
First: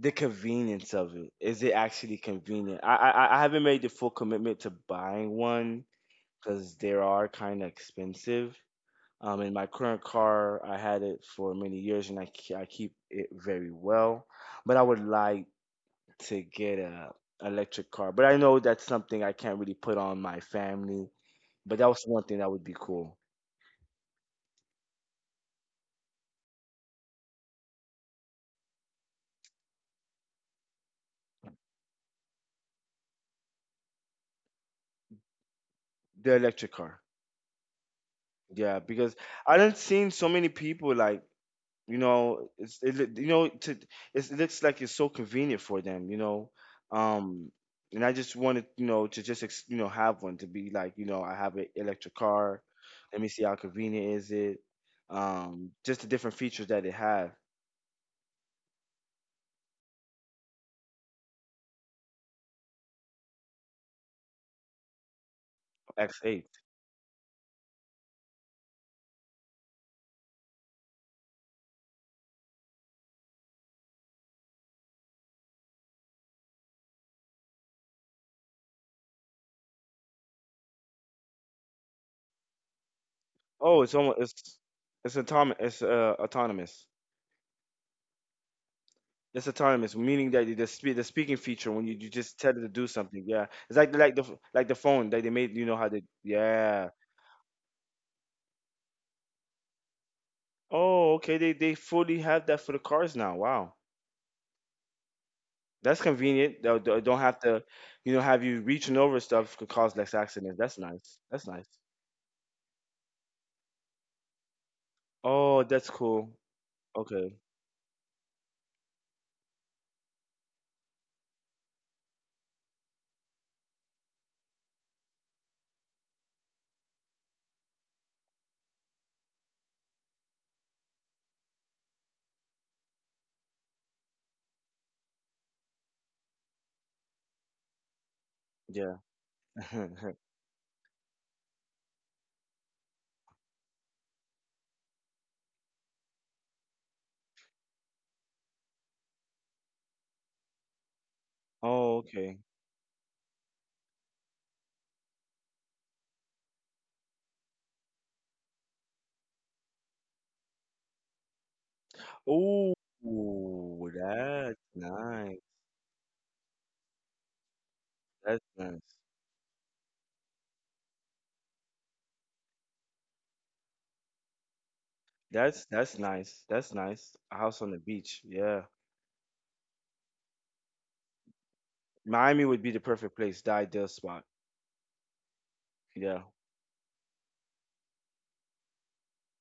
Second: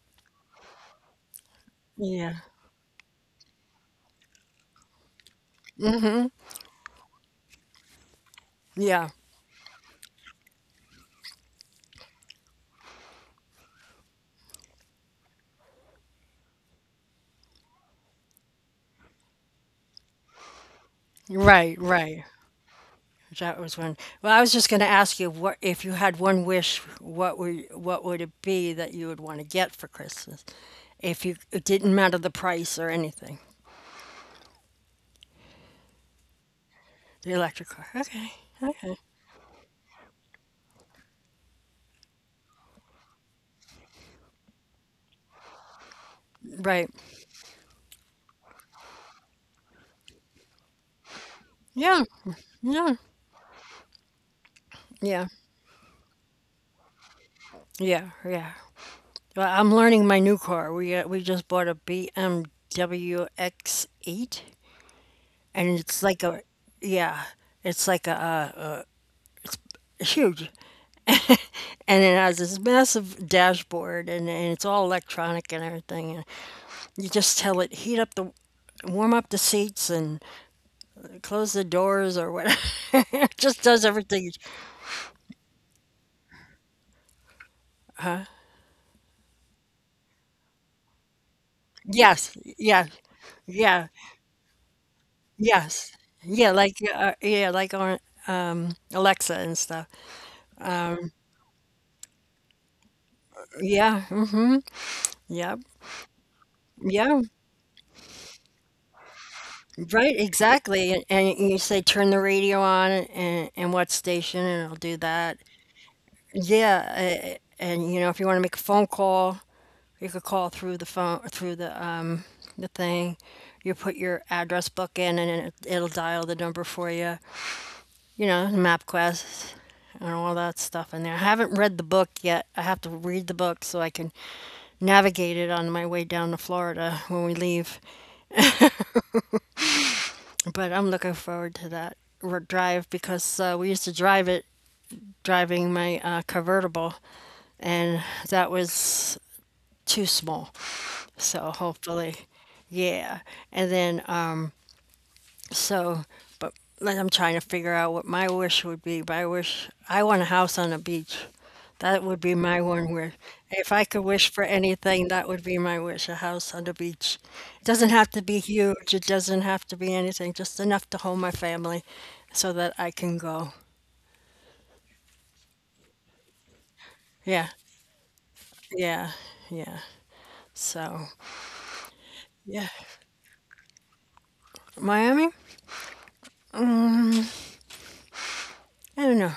Speaker 2: the convenience of it. Is it actually
Speaker 1: Yeah.
Speaker 2: convenient? I haven't made the full commitment to buying one,
Speaker 1: Hmm.
Speaker 2: because they are kind of expensive.
Speaker 1: Yeah.
Speaker 2: In my current car, I had it for many years and I keep it very well, but I would like to get a electric car. But I know that's something I can't really put on my family. But
Speaker 1: Right,
Speaker 2: that was one
Speaker 1: right.
Speaker 2: thing that would be cool.
Speaker 1: That was one. Well, I was just going to ask you, what if you had one wish, what would it be that you would want to get for Christmas? If you it didn't matter the price or anything.
Speaker 2: The electric car.
Speaker 1: The electric car. Okay.
Speaker 2: Yeah,
Speaker 1: Okay.
Speaker 2: because I done seen so many people like, you know, you know to, it looks like it's so convenient for them. You know,
Speaker 1: Right.
Speaker 2: um, and I just wanted, you know, to just you know, have one to be like, you know, I have an
Speaker 1: Yeah.
Speaker 2: electric car.
Speaker 1: Yeah.
Speaker 2: Let me see how convenient is it.
Speaker 1: Yeah.
Speaker 2: Just the different features that it has.
Speaker 1: Yeah. Yeah. Well, I'm learning my new car. We just bought a BMW X8. And it's like a
Speaker 2: X8.
Speaker 1: yeah it's like a, huge and it has this massive dashboard and it's all electronic and everything and you just tell it heat up the warm up the seats and close the doors or whatever it just
Speaker 2: Oh,
Speaker 1: does
Speaker 2: it's almost
Speaker 1: everything
Speaker 2: it's autonomous. It's autonomous. It's autonomous, meaning that the speaking feature when you just
Speaker 1: yes
Speaker 2: tell it to do
Speaker 1: yeah
Speaker 2: something. Yeah, it's
Speaker 1: yeah
Speaker 2: like the, like the phone that they made. You know how
Speaker 1: yes
Speaker 2: they, yeah.
Speaker 1: yeah like on alexa and stuff
Speaker 2: Oh, okay. They fully have that for the cars now. Wow,
Speaker 1: yeah mm-hmm yeah
Speaker 2: that's convenient. They don't
Speaker 1: yeah
Speaker 2: have to, you know, have you reaching over stuff, could cause less
Speaker 1: Right,
Speaker 2: accidents. That's
Speaker 1: exactly.
Speaker 2: nice.
Speaker 1: And
Speaker 2: That's
Speaker 1: you
Speaker 2: nice.
Speaker 1: say turn the radio on and what station, and it'll do that.
Speaker 2: Oh, that's cool.
Speaker 1: Yeah,
Speaker 2: Okay.
Speaker 1: and you know if you want to make a phone call, you could call through the phone through the thing. You put your address book in, and it'll dial the number for you. You know, MapQuest and all that stuff in there. I haven't read the book yet. I have to read the book so I can navigate it on my way down to Florida when we leave.
Speaker 2: Yeah.
Speaker 1: But I'm looking forward to that drive because we used to drive it driving my convertible, and that was too small. So
Speaker 2: Oh,
Speaker 1: hopefully,
Speaker 2: okay.
Speaker 1: yeah. And then, um, so, but like, I'm trying to figure out what my wish would be. My wish, I want a house on a beach. That would be my
Speaker 2: Oh,
Speaker 1: one wish. If I could wish for
Speaker 2: that's
Speaker 1: anything, that
Speaker 2: nice.
Speaker 1: would be my wish, a house on the beach. It doesn't have to be
Speaker 2: That's nice.
Speaker 1: huge, it doesn't have to be anything, just enough to hold my family so that I can go.
Speaker 2: That's nice. That's nice. A
Speaker 1: Yeah,
Speaker 2: house on the beach. Yeah.
Speaker 1: yeah, yeah. So,
Speaker 2: Miami would be
Speaker 1: yeah.
Speaker 2: the perfect place, the ideal spot.
Speaker 1: Miami?
Speaker 2: Yeah.
Speaker 1: Mm, I don't know.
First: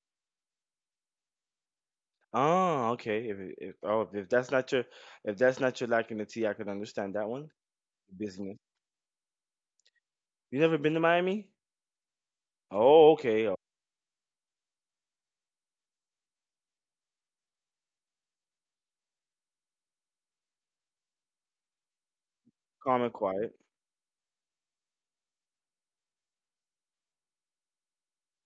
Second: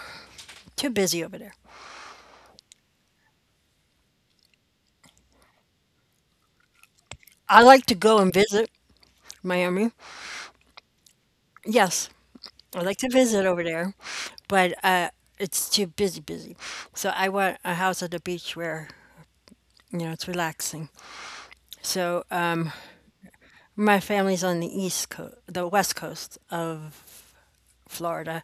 Speaker 1: Too busy over there.
Speaker 2: Oh, okay. If if that's not your, if that's not your lack in the tea, I can understand that one.
Speaker 1: I like to go and
Speaker 2: Business.
Speaker 1: visit Miami.
Speaker 2: You never been to Miami?
Speaker 1: Yes, I like to
Speaker 2: Oh,
Speaker 1: visit
Speaker 2: okay. Oh,
Speaker 1: over there, but it's too busy, busy. So I want a house at the beach where you know it's relaxing. So
Speaker 2: calm and quiet.
Speaker 1: my family's on the east coast, the west coast of Florida.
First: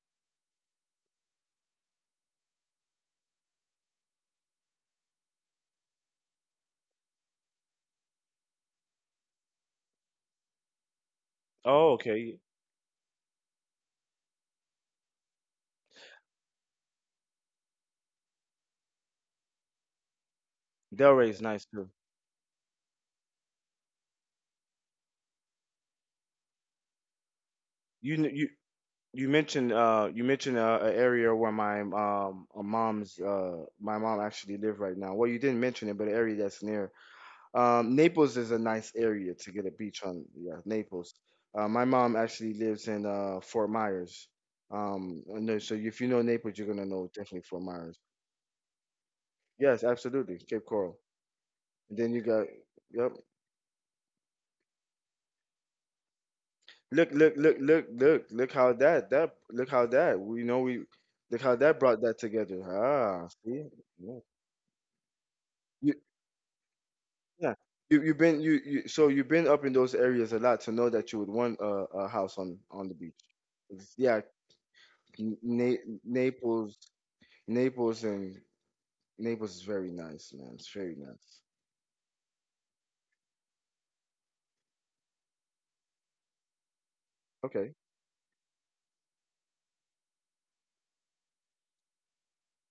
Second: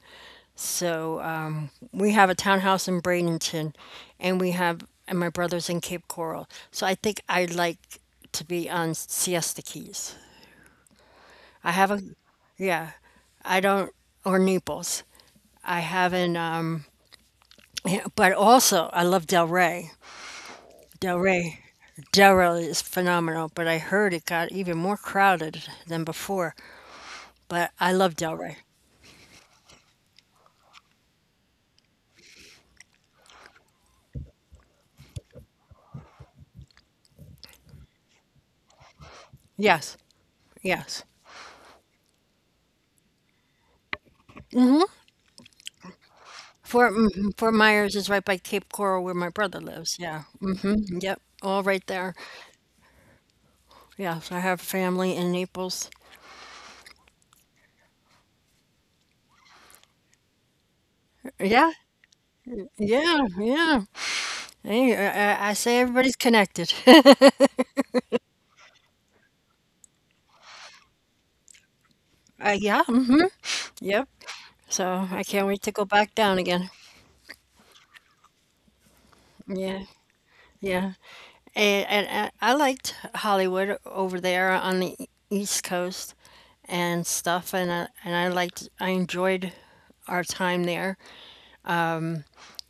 Speaker 1: We have a townhouse in Bradenton, and we have and my brother's in Cape Coral. So I think I like to be on Siesta Keys. I
Speaker 2: Oh,
Speaker 1: haven't,
Speaker 2: okay.
Speaker 1: yeah, I don't, or Naples. I haven't, yeah, but also I love Del Rey. Del
Speaker 2: Delray is
Speaker 1: Rey,
Speaker 2: nice too.
Speaker 1: Del Rey is phenomenal, but I heard it got even more crowded than before. But I love
Speaker 2: You
Speaker 1: Del
Speaker 2: kn- you
Speaker 1: Rey.
Speaker 2: you mentioned you mentioned, an area where my mom's my mom actually live right now. Well, you didn't mention it, but an area that's near. Naples is a nice area to get a
Speaker 1: Yes,
Speaker 2: beach on. Yeah,
Speaker 1: yes.
Speaker 2: Naples. My mom actually lives in Fort Myers. And so if you know Naples, you're gonna know definitely
Speaker 1: Fort
Speaker 2: Fort
Speaker 1: Myers
Speaker 2: Myers.
Speaker 1: is right by Cape Coral where my brother
Speaker 2: Yes,
Speaker 1: lives. Yeah.
Speaker 2: absolutely, Cape
Speaker 1: Hmm.
Speaker 2: Coral.
Speaker 1: Yep. All right
Speaker 2: And then
Speaker 1: there.
Speaker 2: you got, yep.
Speaker 1: Yes, I have family in Naples.
Speaker 2: Look, look, look, look, look, look how that, look how that, we know we, look how
Speaker 1: Yeah.
Speaker 2: that brought that together.
Speaker 1: Yeah.
Speaker 2: Ah, see,
Speaker 1: Yeah.
Speaker 2: yeah,
Speaker 1: Hey, I say
Speaker 2: you,
Speaker 1: everybody's connected.
Speaker 2: yeah. You so you've been up in those areas a lot to know that you would want a house
Speaker 1: Yeah,
Speaker 2: on the beach.
Speaker 1: mhm,
Speaker 2: It's-
Speaker 1: yep,
Speaker 2: Yeah,
Speaker 1: so I can't wait to go back down again.
Speaker 2: Naples, Naples, and Naples is
Speaker 1: Yeah,
Speaker 2: very nice, man. It's
Speaker 1: yeah,
Speaker 2: very nice.
Speaker 1: and and I liked Hollywood over there on the E East Coast and stuff, and
Speaker 2: Okay.
Speaker 1: I enjoyed our time there.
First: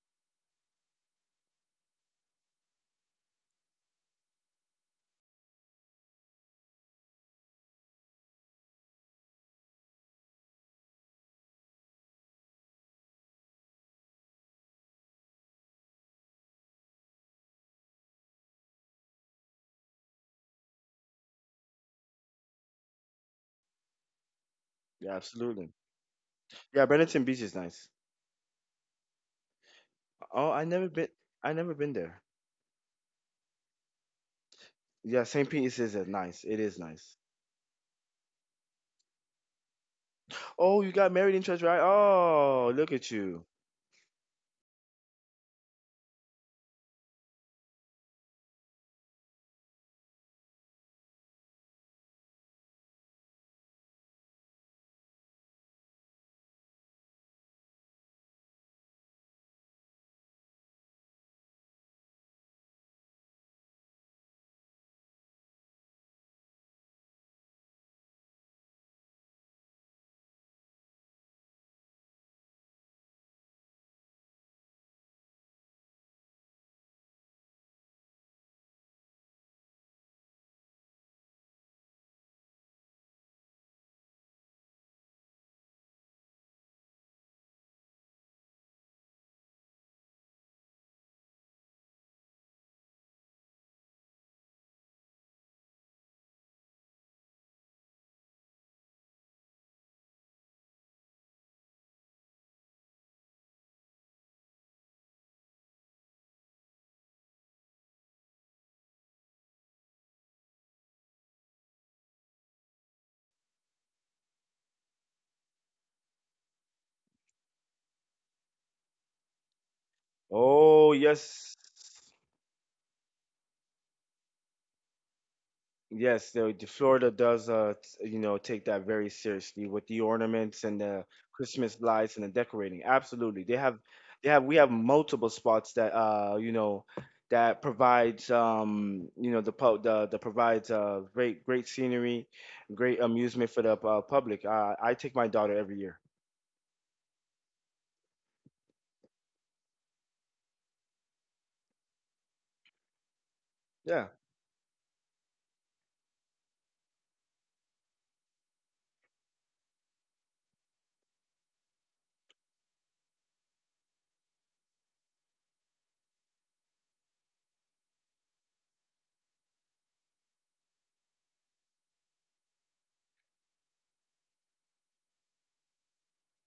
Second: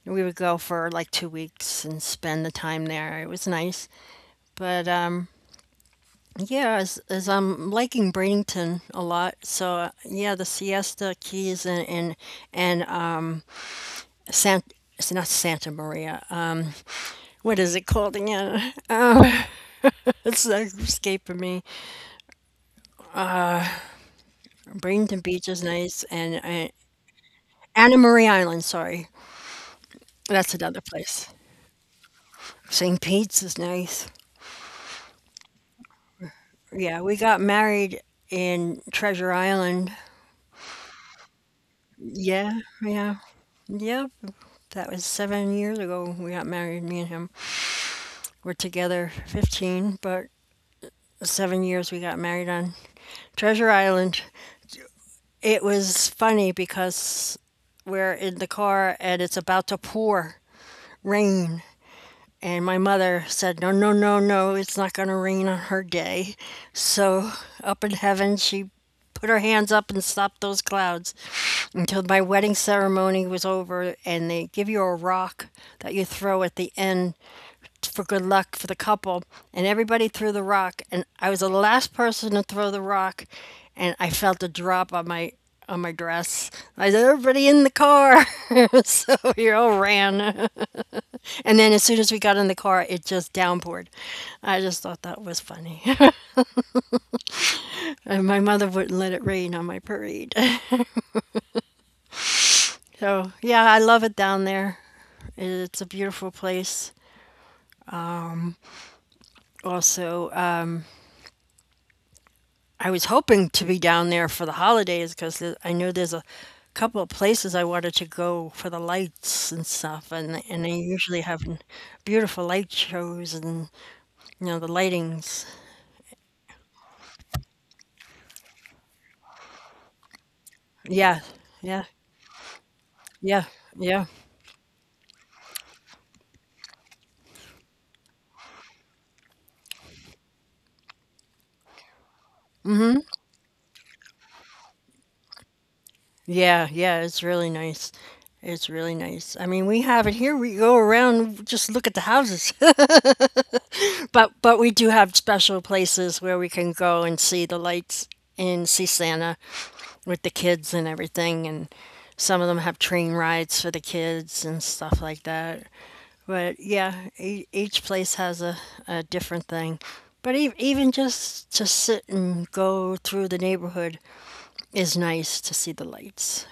Speaker 1: We would go for like 2 weeks and spend the time there. It was nice, but yeah, as I'm liking Bradenton a lot, so yeah, the Siesta Keys and Sant it's not Santa Maria. What is it called again? It's like escaping me.
Speaker 2: Yeah,
Speaker 1: Bradenton Beach is
Speaker 2: absolutely.
Speaker 1: nice, and
Speaker 2: Yeah, Burlington Beach is nice.
Speaker 1: Anna Marie Island. Sorry,
Speaker 2: Oh,
Speaker 1: that's
Speaker 2: I
Speaker 1: another
Speaker 2: never been.
Speaker 1: place.
Speaker 2: I never been there.
Speaker 1: St. Pete's is nice.
Speaker 2: Yeah, St. Pete is nice. It is
Speaker 1: Yeah,
Speaker 2: nice.
Speaker 1: we got married in Treasure Island.
Speaker 2: Oh, you got married in church, right?
Speaker 1: Yeah,
Speaker 2: Oh, look at
Speaker 1: yeah,
Speaker 2: you.
Speaker 1: yep. That was 7 years ago. We got married. Me and him. We're together 15, but 7 years we got married on Treasure Island. It was funny because we're in the car and it's about to pour rain. And my mother said, "No, no, no, no, it's not going to rain on her day." So up in heaven, she put her hands up and stopped those clouds until my wedding ceremony was over. And they give you a rock that you throw at the end for good luck for the couple. And everybody threw the rock. And I was the last person to throw the rock. And I felt a drop on my dress. I said, everybody in the car. so we all ran. And then as soon as we got in the car, it just downpoured. I just thought that was funny. And my mother wouldn't let it rain on my parade. So, yeah, I love it down there. It's a beautiful place. Also, I was hoping to be down there for the holidays because I know there's a couple of places I wanted to go for the lights and stuff, and they
Speaker 2: Oh,
Speaker 1: usually have
Speaker 2: yes.
Speaker 1: beautiful light shows and the lightings.
Speaker 2: Yes, the Florida does, you know, take that very seriously with the ornaments and the
Speaker 1: Yeah,
Speaker 2: Christmas
Speaker 1: yeah,
Speaker 2: lights and the decorating. Absolutely,
Speaker 1: yeah, yeah.
Speaker 2: we have multiple spots that, you know, that provides, you know, the pub, the provides, great, great scenery, great amusement for the public. I take my daughter every year.
Speaker 1: Yeah, yeah, it's really nice. It's really nice. I mean, we have it here. We go around, just look at the houses.
Speaker 2: Yeah,
Speaker 1: But we do have special places where we can go and see the lights and see Santa with the kids and everything. And some of them have train rides for the kids and stuff like that. But yeah, each place has a different thing. But even just to sit and go through the neighborhood is nice to see the lights.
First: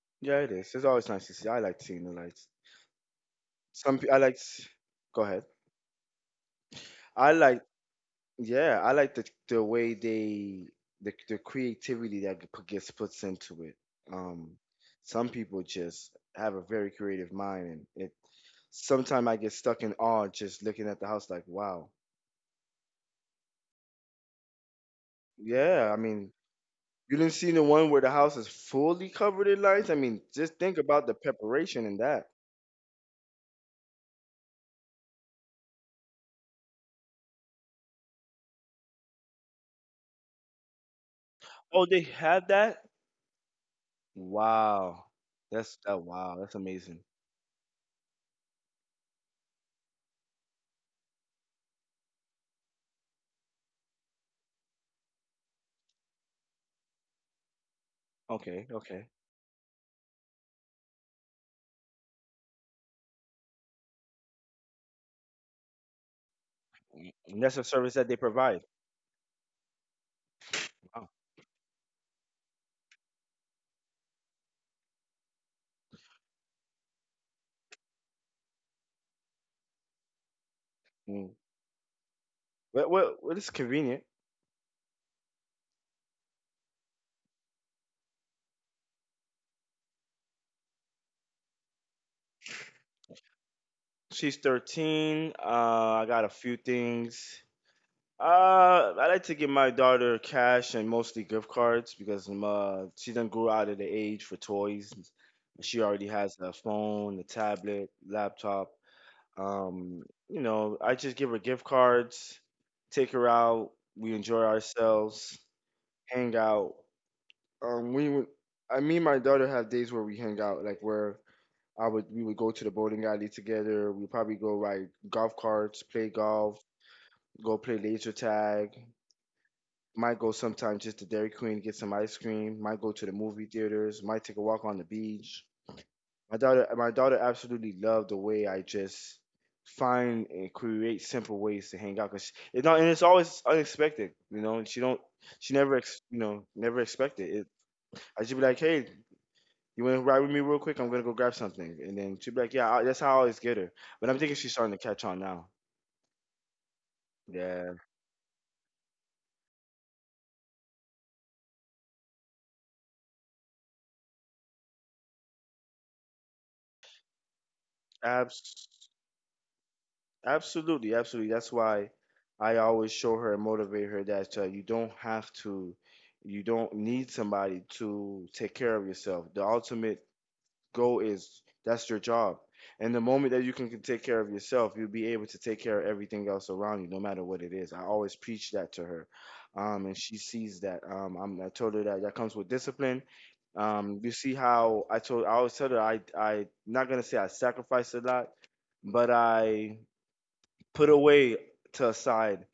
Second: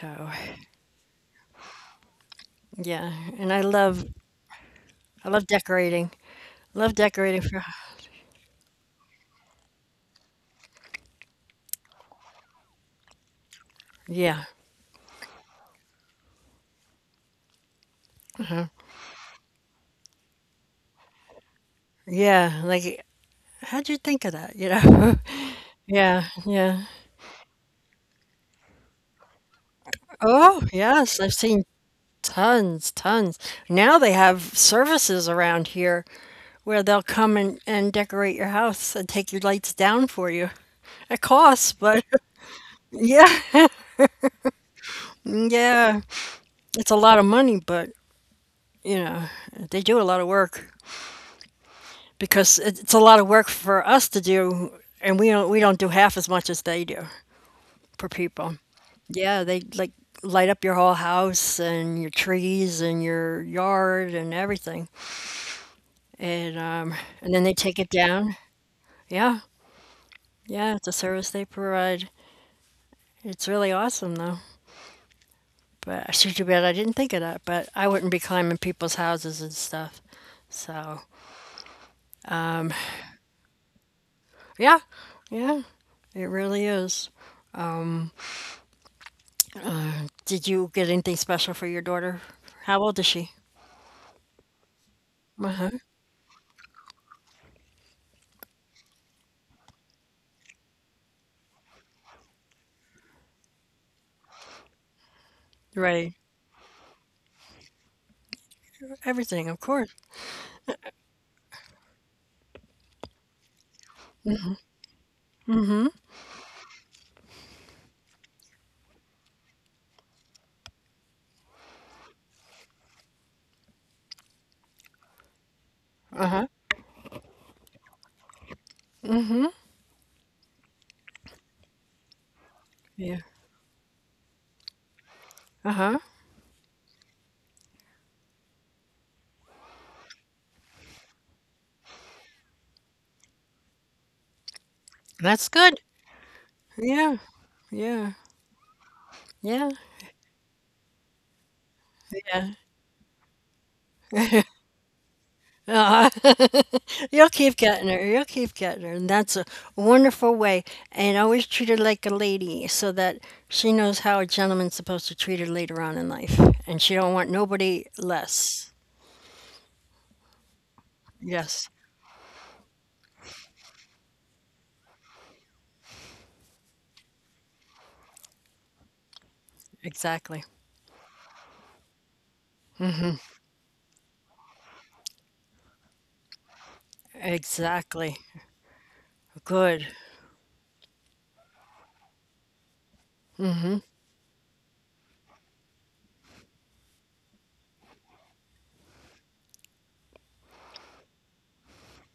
Speaker 1: So
Speaker 2: yeah, it is. It's always nice to see. I like seeing the lights.
Speaker 1: yeah, and
Speaker 2: Some, pe- I like. S- Go
Speaker 1: I
Speaker 2: ahead.
Speaker 1: love decorating. Love
Speaker 2: I
Speaker 1: decorating for
Speaker 2: like, yeah, I like the, way they, the creativity that gets puts into it.
Speaker 1: yeah.
Speaker 2: Um, some people just have a very creative mind, and it. Sometimes I get stuck in awe just looking at the house, like, wow.
Speaker 1: Yeah, like how'd you think of that, you know?
Speaker 2: Yeah, I
Speaker 1: Yeah,
Speaker 2: mean,
Speaker 1: yeah.
Speaker 2: you didn't see the one where the house is fully covered in lights. I mean, just
Speaker 1: Oh,
Speaker 2: think about the
Speaker 1: yes, I've seen
Speaker 2: preparation in that.
Speaker 1: tons, tons. Now they have services around here where they'll come and decorate your house and take your lights down for you. It costs,
Speaker 2: Oh, they
Speaker 1: but
Speaker 2: had that?
Speaker 1: yeah,
Speaker 2: Wow, that's that.
Speaker 1: yeah.
Speaker 2: Wow, that's
Speaker 1: It's a
Speaker 2: amazing.
Speaker 1: lot of money, but you know, they do a lot of work. Because it's a lot of work for us to do, and we don't do half as much as they do for people.
Speaker 2: Okay, okay.
Speaker 1: Yeah, they like light up your whole house and your trees and your yard and everything, and um, and
Speaker 2: Mm,
Speaker 1: then they
Speaker 2: that's a
Speaker 1: take it
Speaker 2: service that they
Speaker 1: down.
Speaker 2: provide.
Speaker 1: Yeah, yeah, it's a
Speaker 2: Wow.
Speaker 1: service they provide. It's really awesome though. But I should Too bad I didn't think of that. But I wouldn't be climbing people's houses and stuff. So
Speaker 2: Mm. Well, well, well, it's convenient.
Speaker 1: yeah, yeah, it really is. Did you get anything special for your daughter? How old is she?
Speaker 2: She's 13.
Speaker 1: Uh-huh.
Speaker 2: I got a few things. I like to give my daughter cash and mostly gift cards because she done grew out of the age for toys. She already
Speaker 1: Right.
Speaker 2: has a phone, a tablet, laptop.
Speaker 1: Everything, of course.
Speaker 2: You know, I just give her gift cards, take her out, we enjoy ourselves,
Speaker 1: Mhm.
Speaker 2: hang out. Um, we, would- I mean, my daughter have days where we hang out, like where I would we would go to the bowling alley together. We'd probably go ride golf carts, play
Speaker 1: Uh-huh.
Speaker 2: golf, go play laser tag. Might go sometimes just to Dairy Queen, get some ice cream. Might go to the
Speaker 1: Yeah.
Speaker 2: movie theaters. Might take a walk on the beach.
Speaker 1: Uh-huh.
Speaker 2: My daughter absolutely loved the way I just find and create simple ways to hang out. Cause she, it's not, and it's always unexpected, you know. And she don't,
Speaker 1: That's
Speaker 2: she never,
Speaker 1: good.
Speaker 2: you know, never
Speaker 1: Yeah.
Speaker 2: expected it.
Speaker 1: Yeah.
Speaker 2: I just be like, hey,
Speaker 1: Yeah.
Speaker 2: you want to ride with me real quick? I'm gonna go grab something." And then she'd be
Speaker 1: Yeah.
Speaker 2: like, "Yeah, I, that's how I always get her." But I'm thinking she's starting to catch on now.
Speaker 1: uh You'll keep
Speaker 2: Yeah,
Speaker 1: getting her. You'll keep getting her. And that's a wonderful way. And always treat her like a lady so that she knows how a gentleman's supposed to treat her later on in life. And she don't want
Speaker 2: abs-
Speaker 1: nobody less.
Speaker 2: absolutely, absolutely. That's why I
Speaker 1: Yes.
Speaker 2: always show her and motivate her that you don't have to, you don't need somebody to take care of yourself. The ultimate goal
Speaker 1: Exactly.
Speaker 2: is. That's your job. And the moment that you can take care of yourself, you'll be able to take care of everything else around you, no matter what it is. I always preach that
Speaker 1: Exactly.
Speaker 2: to her, and she
Speaker 1: Good.
Speaker 2: sees that. I told her that that comes with discipline. You see how I always tell her, I not gonna say I sacrificed a lot, but I put away to aside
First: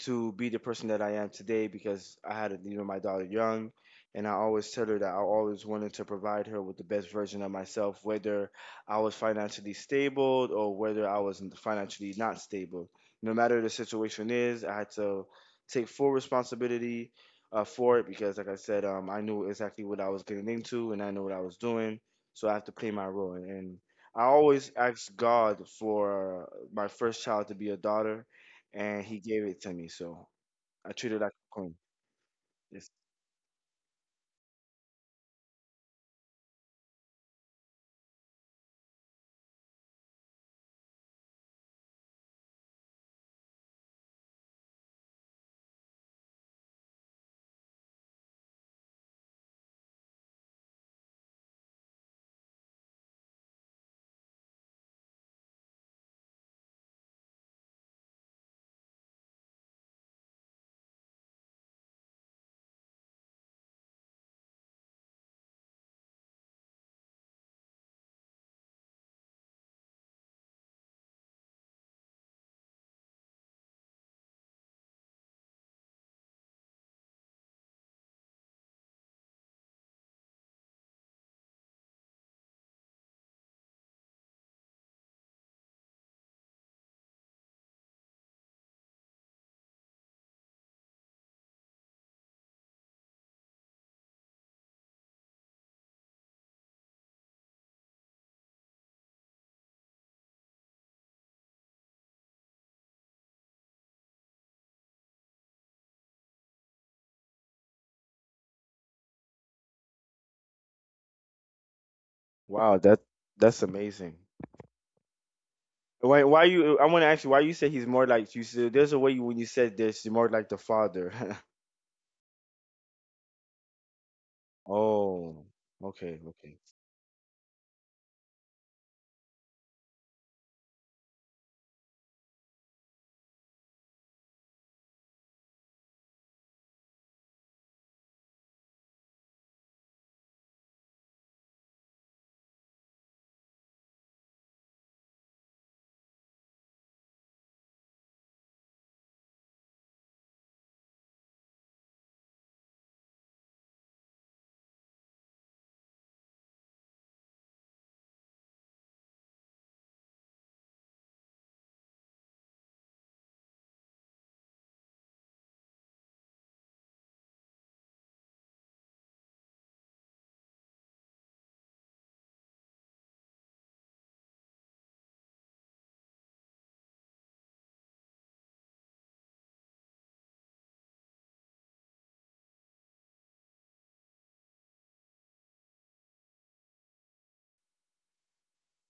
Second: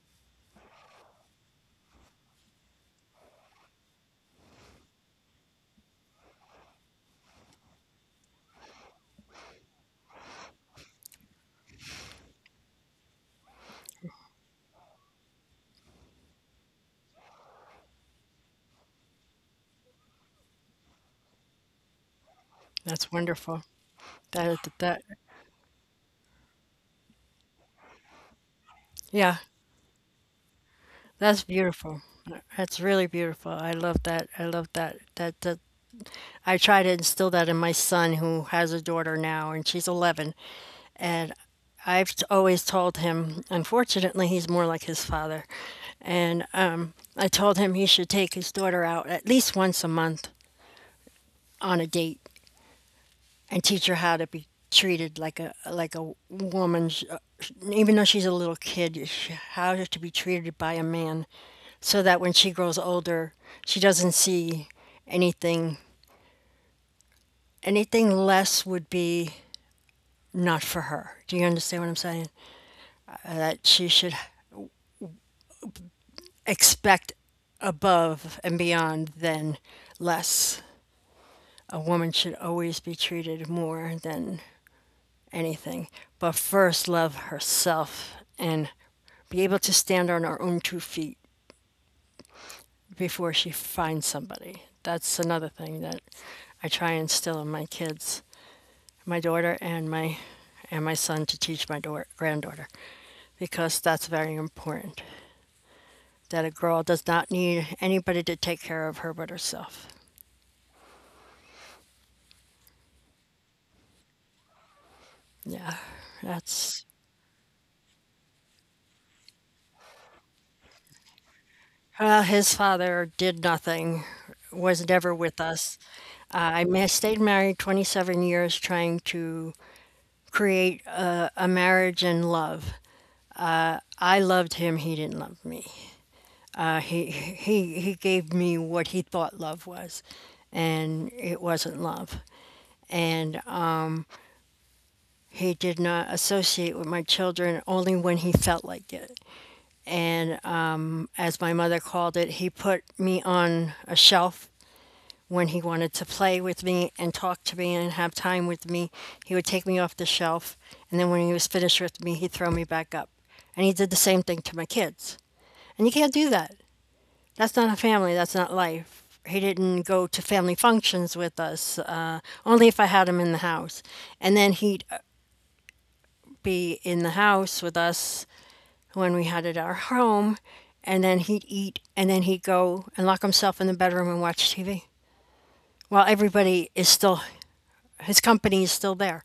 Speaker 2: to be the person that I am today, because I had, you know, my daughter young, and I always tell her that I always wanted to provide her with the best version of myself, whether I was financially stable or whether I was financially not stable. No matter the situation is, I had to take full responsibility, for it, because, like I said, I knew exactly what I was getting into and I knew what I was doing, so I have to
Speaker 1: That's
Speaker 2: play my
Speaker 1: wonderful.
Speaker 2: role and. I
Speaker 1: That
Speaker 2: always asked God for my first child to be a daughter,
Speaker 1: yeah.
Speaker 2: and He gave it to me. So I
Speaker 1: That's
Speaker 2: treat her like a
Speaker 1: beautiful.
Speaker 2: queen.
Speaker 1: That's really
Speaker 2: Yes.
Speaker 1: beautiful. I love that. I love that. I try to instill that in my son who has a daughter now and she's 11. And I've always told him, unfortunately he's more like his father. And I told him he should take his daughter out at least once a month on a date and teach her how to be treated like a woman, even though she's a little kid, how to be treated by a man, so that when she grows older, she doesn't see anything, anything less would be not for her. Do you understand what I'm saying? That she should expect above and beyond than less. A woman should always be treated more than anything, but first love herself and be able to stand on her own two feet before she finds somebody. That's another thing that I try and instill in my kids, my daughter and my son, to teach my daughter, granddaughter, because that's very important. That a girl does not need anybody to take care of her but herself.
Speaker 2: Wow, that, that's amazing.
Speaker 1: Yeah,
Speaker 2: Why
Speaker 1: that's
Speaker 2: you? I want to ask you why you say he's more like you. Said, there's a way you, when you said this, you're more like the father.
Speaker 1: His father did nothing, was never with us.
Speaker 2: Oh, okay, okay.
Speaker 1: Stayed married 27 years trying to create a marriage and love. I loved him, he didn't love me. He gave me what he thought love was, and it wasn't love. And he did not associate with my children only when he felt like it. And as my mother called it, he put me on a shelf. When he wanted to play with me and talk to me and have time with me, he would take me off the shelf. And then when he was finished with me, he'd throw me back up. And he did the same thing to my kids. And you can't do that. That's not a family. That's not life. He didn't go to family functions with us, only if I had him in the house. And then he'd be in the house with us when we had it at our home. And then he'd eat, and then he'd go and lock himself in the bedroom and watch TV while everybody is still his company is still there.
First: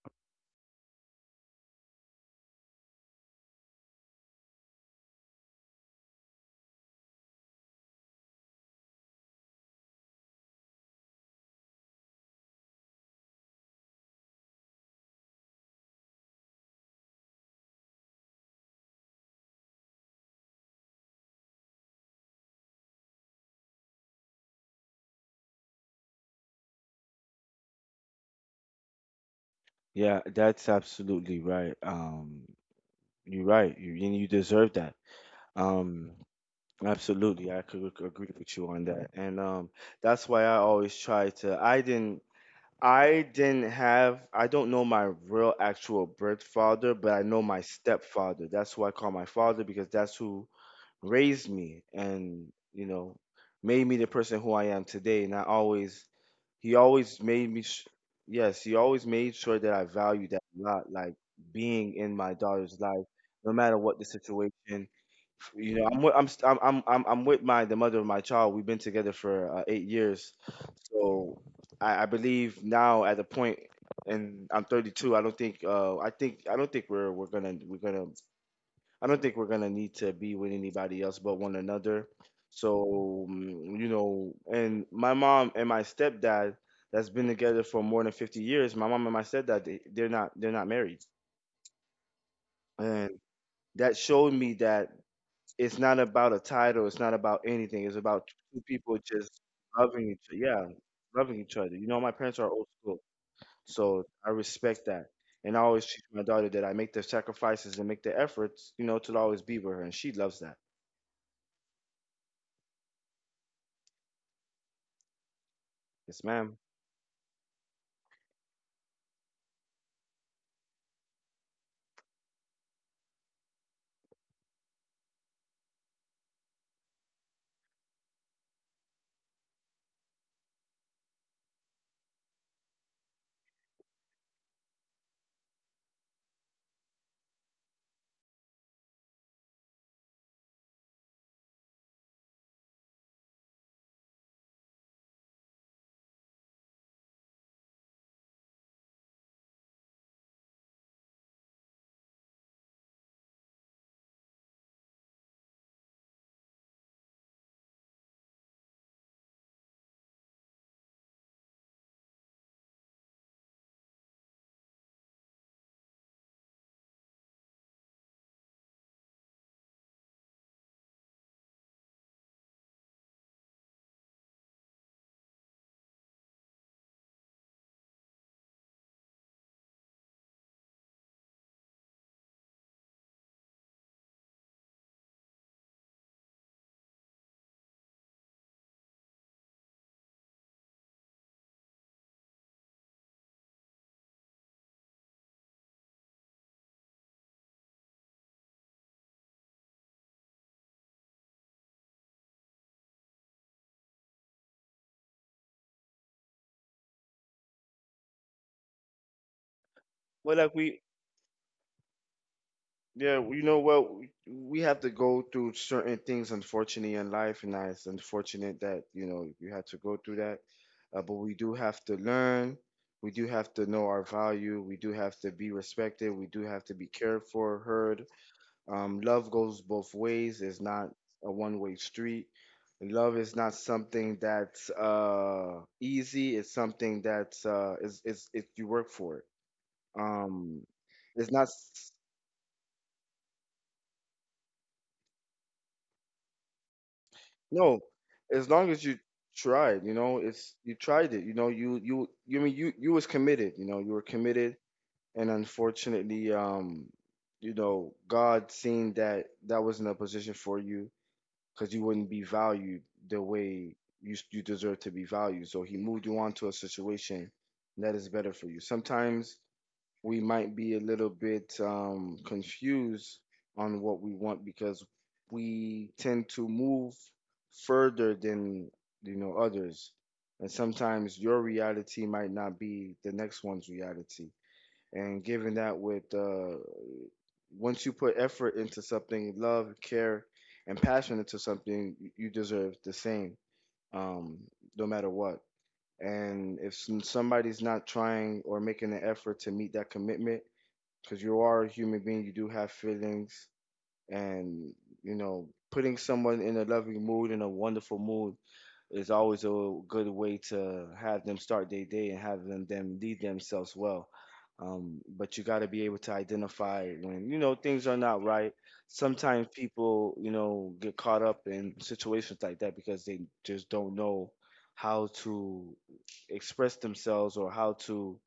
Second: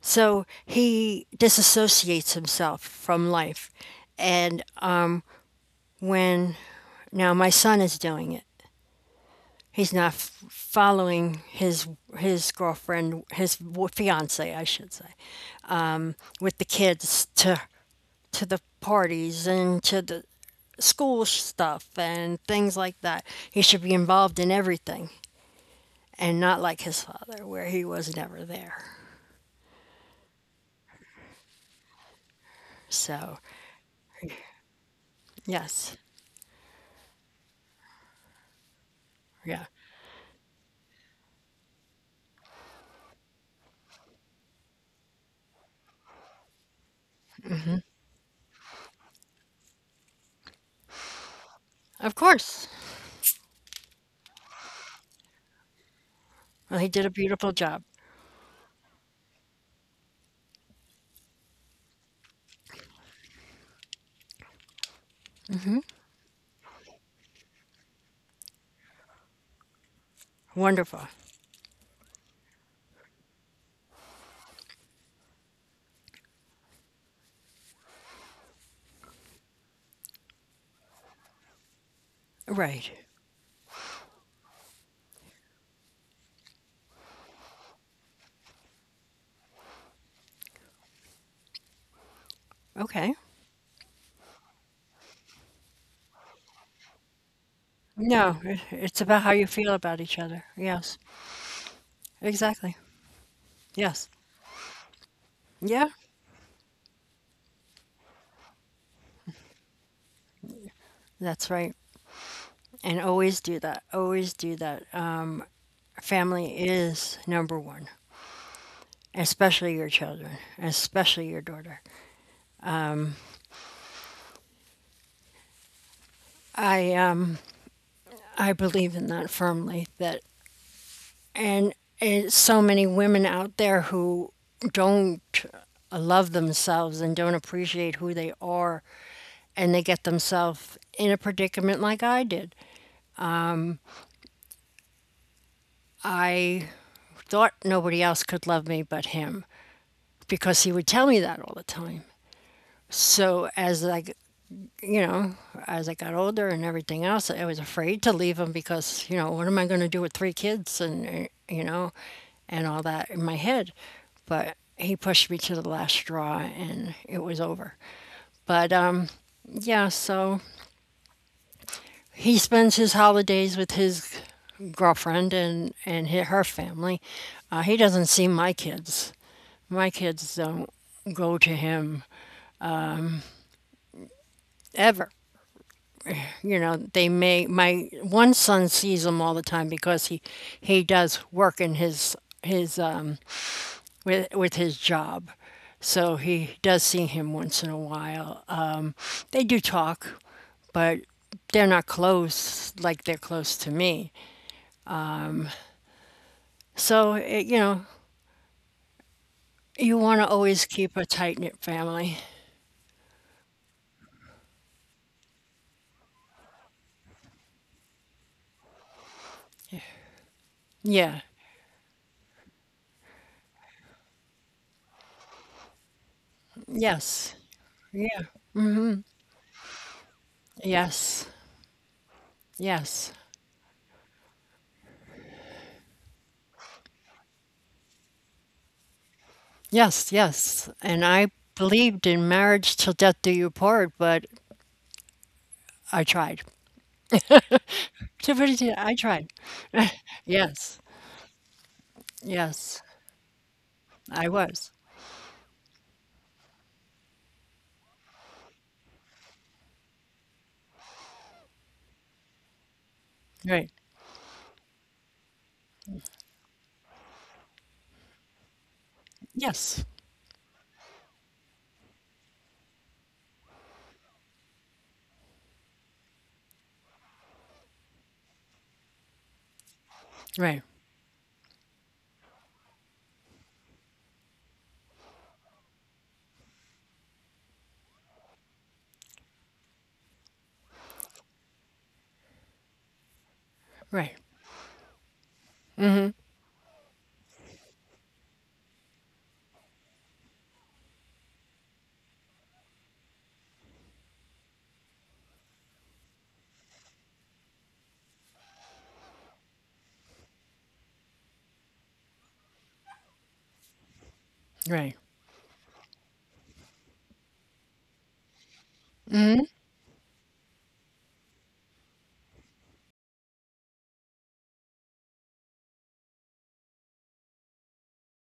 Speaker 1: So he disassociates himself from life. And when now my son is doing it, he's not following his girlfriend, his fiance, I should say, with the kids to the parties and to the school stuff and things like that. He should be involved in everything and not like his father, where he was never there.
Speaker 2: Yeah, that's absolutely right.
Speaker 1: So
Speaker 2: You're right. You deserve that.
Speaker 1: yes,
Speaker 2: Um, absolutely. I could agree with you on that. And
Speaker 1: yeah.
Speaker 2: that's why I always try to. I didn't. I didn't have, I don't know my real actual birth father, but I know my stepfather. That's who I call my father, because that's who raised me
Speaker 1: Of
Speaker 2: and,
Speaker 1: course.
Speaker 2: you know, made me the person who I am today. And I always
Speaker 1: Well,
Speaker 2: he
Speaker 1: he did a
Speaker 2: always
Speaker 1: beautiful
Speaker 2: made me
Speaker 1: job.
Speaker 2: sh- Yes, he always made sure that I valued that a lot, like being in my daughter's life, no matter what the situation. You know, I'm with, I'm, st- I'm with my the mother of my child. We've been together for 8 years.
Speaker 1: Wonderful.
Speaker 2: So I believe now at the point, and I'm 32. I don't think I think I don't think we're gonna I don't think we're gonna need to be with anybody else but one another.
Speaker 1: Right.
Speaker 2: So you know, and my mom and my stepdad that's been together for more than 50 years. My mom and my stepdad, they're not married,
Speaker 1: Okay.
Speaker 2: and that showed me that it's not about a title. It's not about anything. It's
Speaker 1: No,
Speaker 2: about two
Speaker 1: it's
Speaker 2: people
Speaker 1: about how
Speaker 2: just
Speaker 1: you feel about each
Speaker 2: loving each
Speaker 1: other.
Speaker 2: yeah,
Speaker 1: Yes.
Speaker 2: loving each other. You know, my parents are
Speaker 1: Exactly.
Speaker 2: old school,
Speaker 1: Yes.
Speaker 2: so I respect that. And I
Speaker 1: Yeah.
Speaker 2: always teach my daughter that I make the sacrifices and make the efforts, you know, to always be with her, and she loves that.
Speaker 1: That's right. And always do that. Always do that.
Speaker 2: Yes,
Speaker 1: Family
Speaker 2: ma'am.
Speaker 1: is number one, especially your children, especially your daughter. I um I believe in that firmly. That and it's so many women out there who don't love themselves and don't appreciate who they are, and they get themselves in a predicament like I did. I thought nobody else could love me but him because he would tell me that all the time. So you know, as I got older and everything else, I was afraid to leave him because, you know, what am I going to do with three kids and, you know, and all that in my head. But he pushed me to the last straw and it was over. But yeah, so he spends his holidays with his girlfriend and her family. He doesn't see my kids. My kids don't go to him ever. You know they may my one son sees him all the time because he does work in his with his job, so he does see him once in a while. They do talk, but they're not close like they're close to me. So it, you know, you want to
Speaker 2: Well,
Speaker 1: always
Speaker 2: like
Speaker 1: keep a tight knit family.
Speaker 2: yeah, you know what, we have to go through certain things, unfortunately, in life, and it's unfortunate that you know you had to go through that.
Speaker 1: Yeah,
Speaker 2: But we do have to learn. We do have to know our value. We do have to be respected. We do have to be
Speaker 1: yes,
Speaker 2: cared for, heard.
Speaker 1: yeah,
Speaker 2: Love goes both ways. It's not
Speaker 1: yes,
Speaker 2: a one-way street.
Speaker 1: yes.
Speaker 2: Love is not something that's easy. It's something that's is it you work for it.
Speaker 1: Yes, yes.
Speaker 2: Um,
Speaker 1: And I
Speaker 2: it's not.
Speaker 1: believed in marriage till death do you part, but I tried.
Speaker 2: No,
Speaker 1: So Tiffany,
Speaker 2: as long as
Speaker 1: I
Speaker 2: you
Speaker 1: tried.
Speaker 2: tried, you know, it's
Speaker 1: Yes.
Speaker 2: you tried it, you know, you I mean you
Speaker 1: Yes.
Speaker 2: you was committed, you know, you were
Speaker 1: I
Speaker 2: committed,
Speaker 1: was.
Speaker 2: and unfortunately, you know, God seeing that that wasn't a position for you because you wouldn't be valued the
Speaker 1: Right.
Speaker 2: way you deserve to be valued, so He moved you on to a situation that is better for you. Sometimes
Speaker 1: Yes.
Speaker 2: we might be a little bit confused on what we want because we tend to move further than you know others, and
Speaker 1: Right.
Speaker 2: sometimes your reality might not be the next one's reality. And given that with once you put effort into something, love, care, and passion into something, you deserve the same,
Speaker 1: Right.
Speaker 2: um, no matter what. And if somebody's not trying or making an effort to meet that commitment, because you are a human being. You do have feelings, and you know, putting someone in a loving mood, in a wonderful mood, is always a good way to have them start their day and have them lead themselves well.
Speaker 1: Right.
Speaker 2: But you got to be able to identify when you know things are not right.
Speaker 1: Hmm.
Speaker 2: Sometimes people you know get caught up in situations like that because they just don't know how to express themselves or how to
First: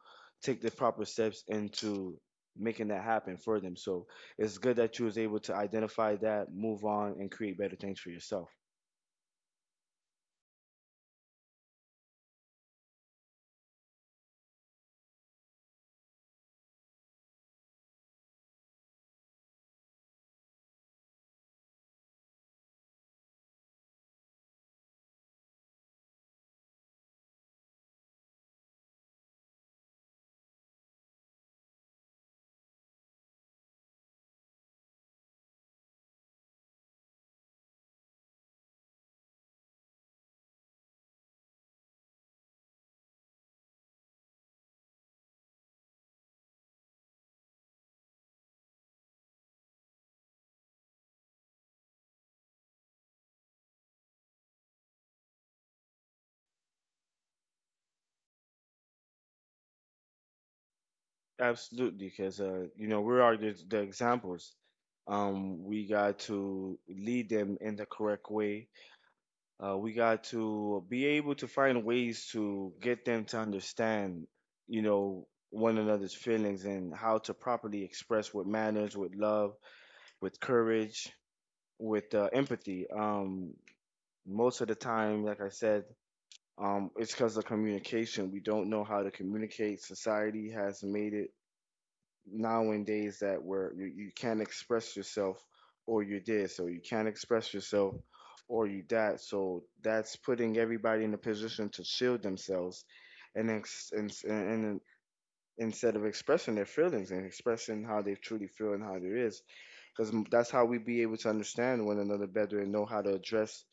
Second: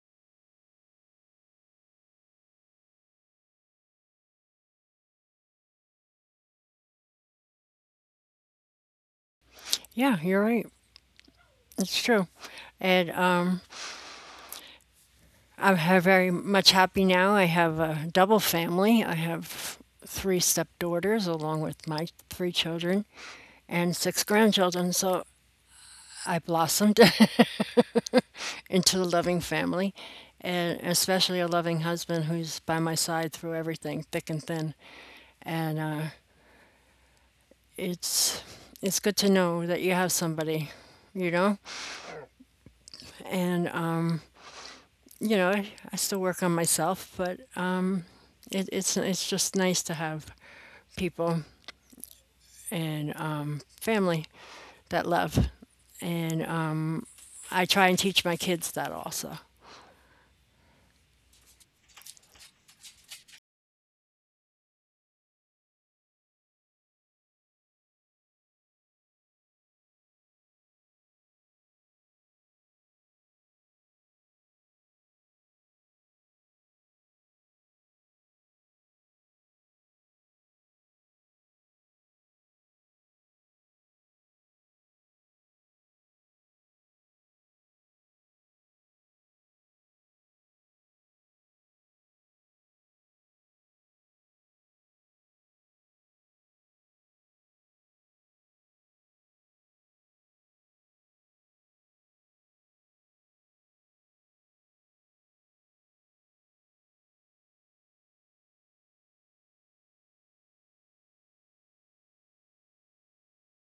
Speaker 2: take the proper steps into making that happen for them, so it's good that you was able to identify that, move on, and create better things for yourself.
Speaker 1: Yeah, you're right. It's true. And I'm very much happy now. I have a double family. I have three stepdaughters along with my three children and six grandchildren. So I blossomed into a loving family, and especially a loving husband who's by my side through everything, thick and thin. And it's it's good to know that you have somebody, you know, and you know I, I still work on myself, but it's just nice to have people and family that love, and I try and teach my kids that also.
Speaker 2: Absolutely, because you know, we are the examples. We got to lead them in the correct way. We got to be able to find ways to get them to understand, you know, one another's feelings, and how to properly express with manners, with love, with courage, with empathy. Most of the time, like I said, it's because of communication. We don't know how to communicate. Society has made it nowadays that where you can't express yourself, or you did. So you can't express yourself, or you that. So that's putting everybody in a position to shield themselves and instead of expressing their feelings and expressing how they truly feel and how there is, because that's how we be able to understand one another better and know how to address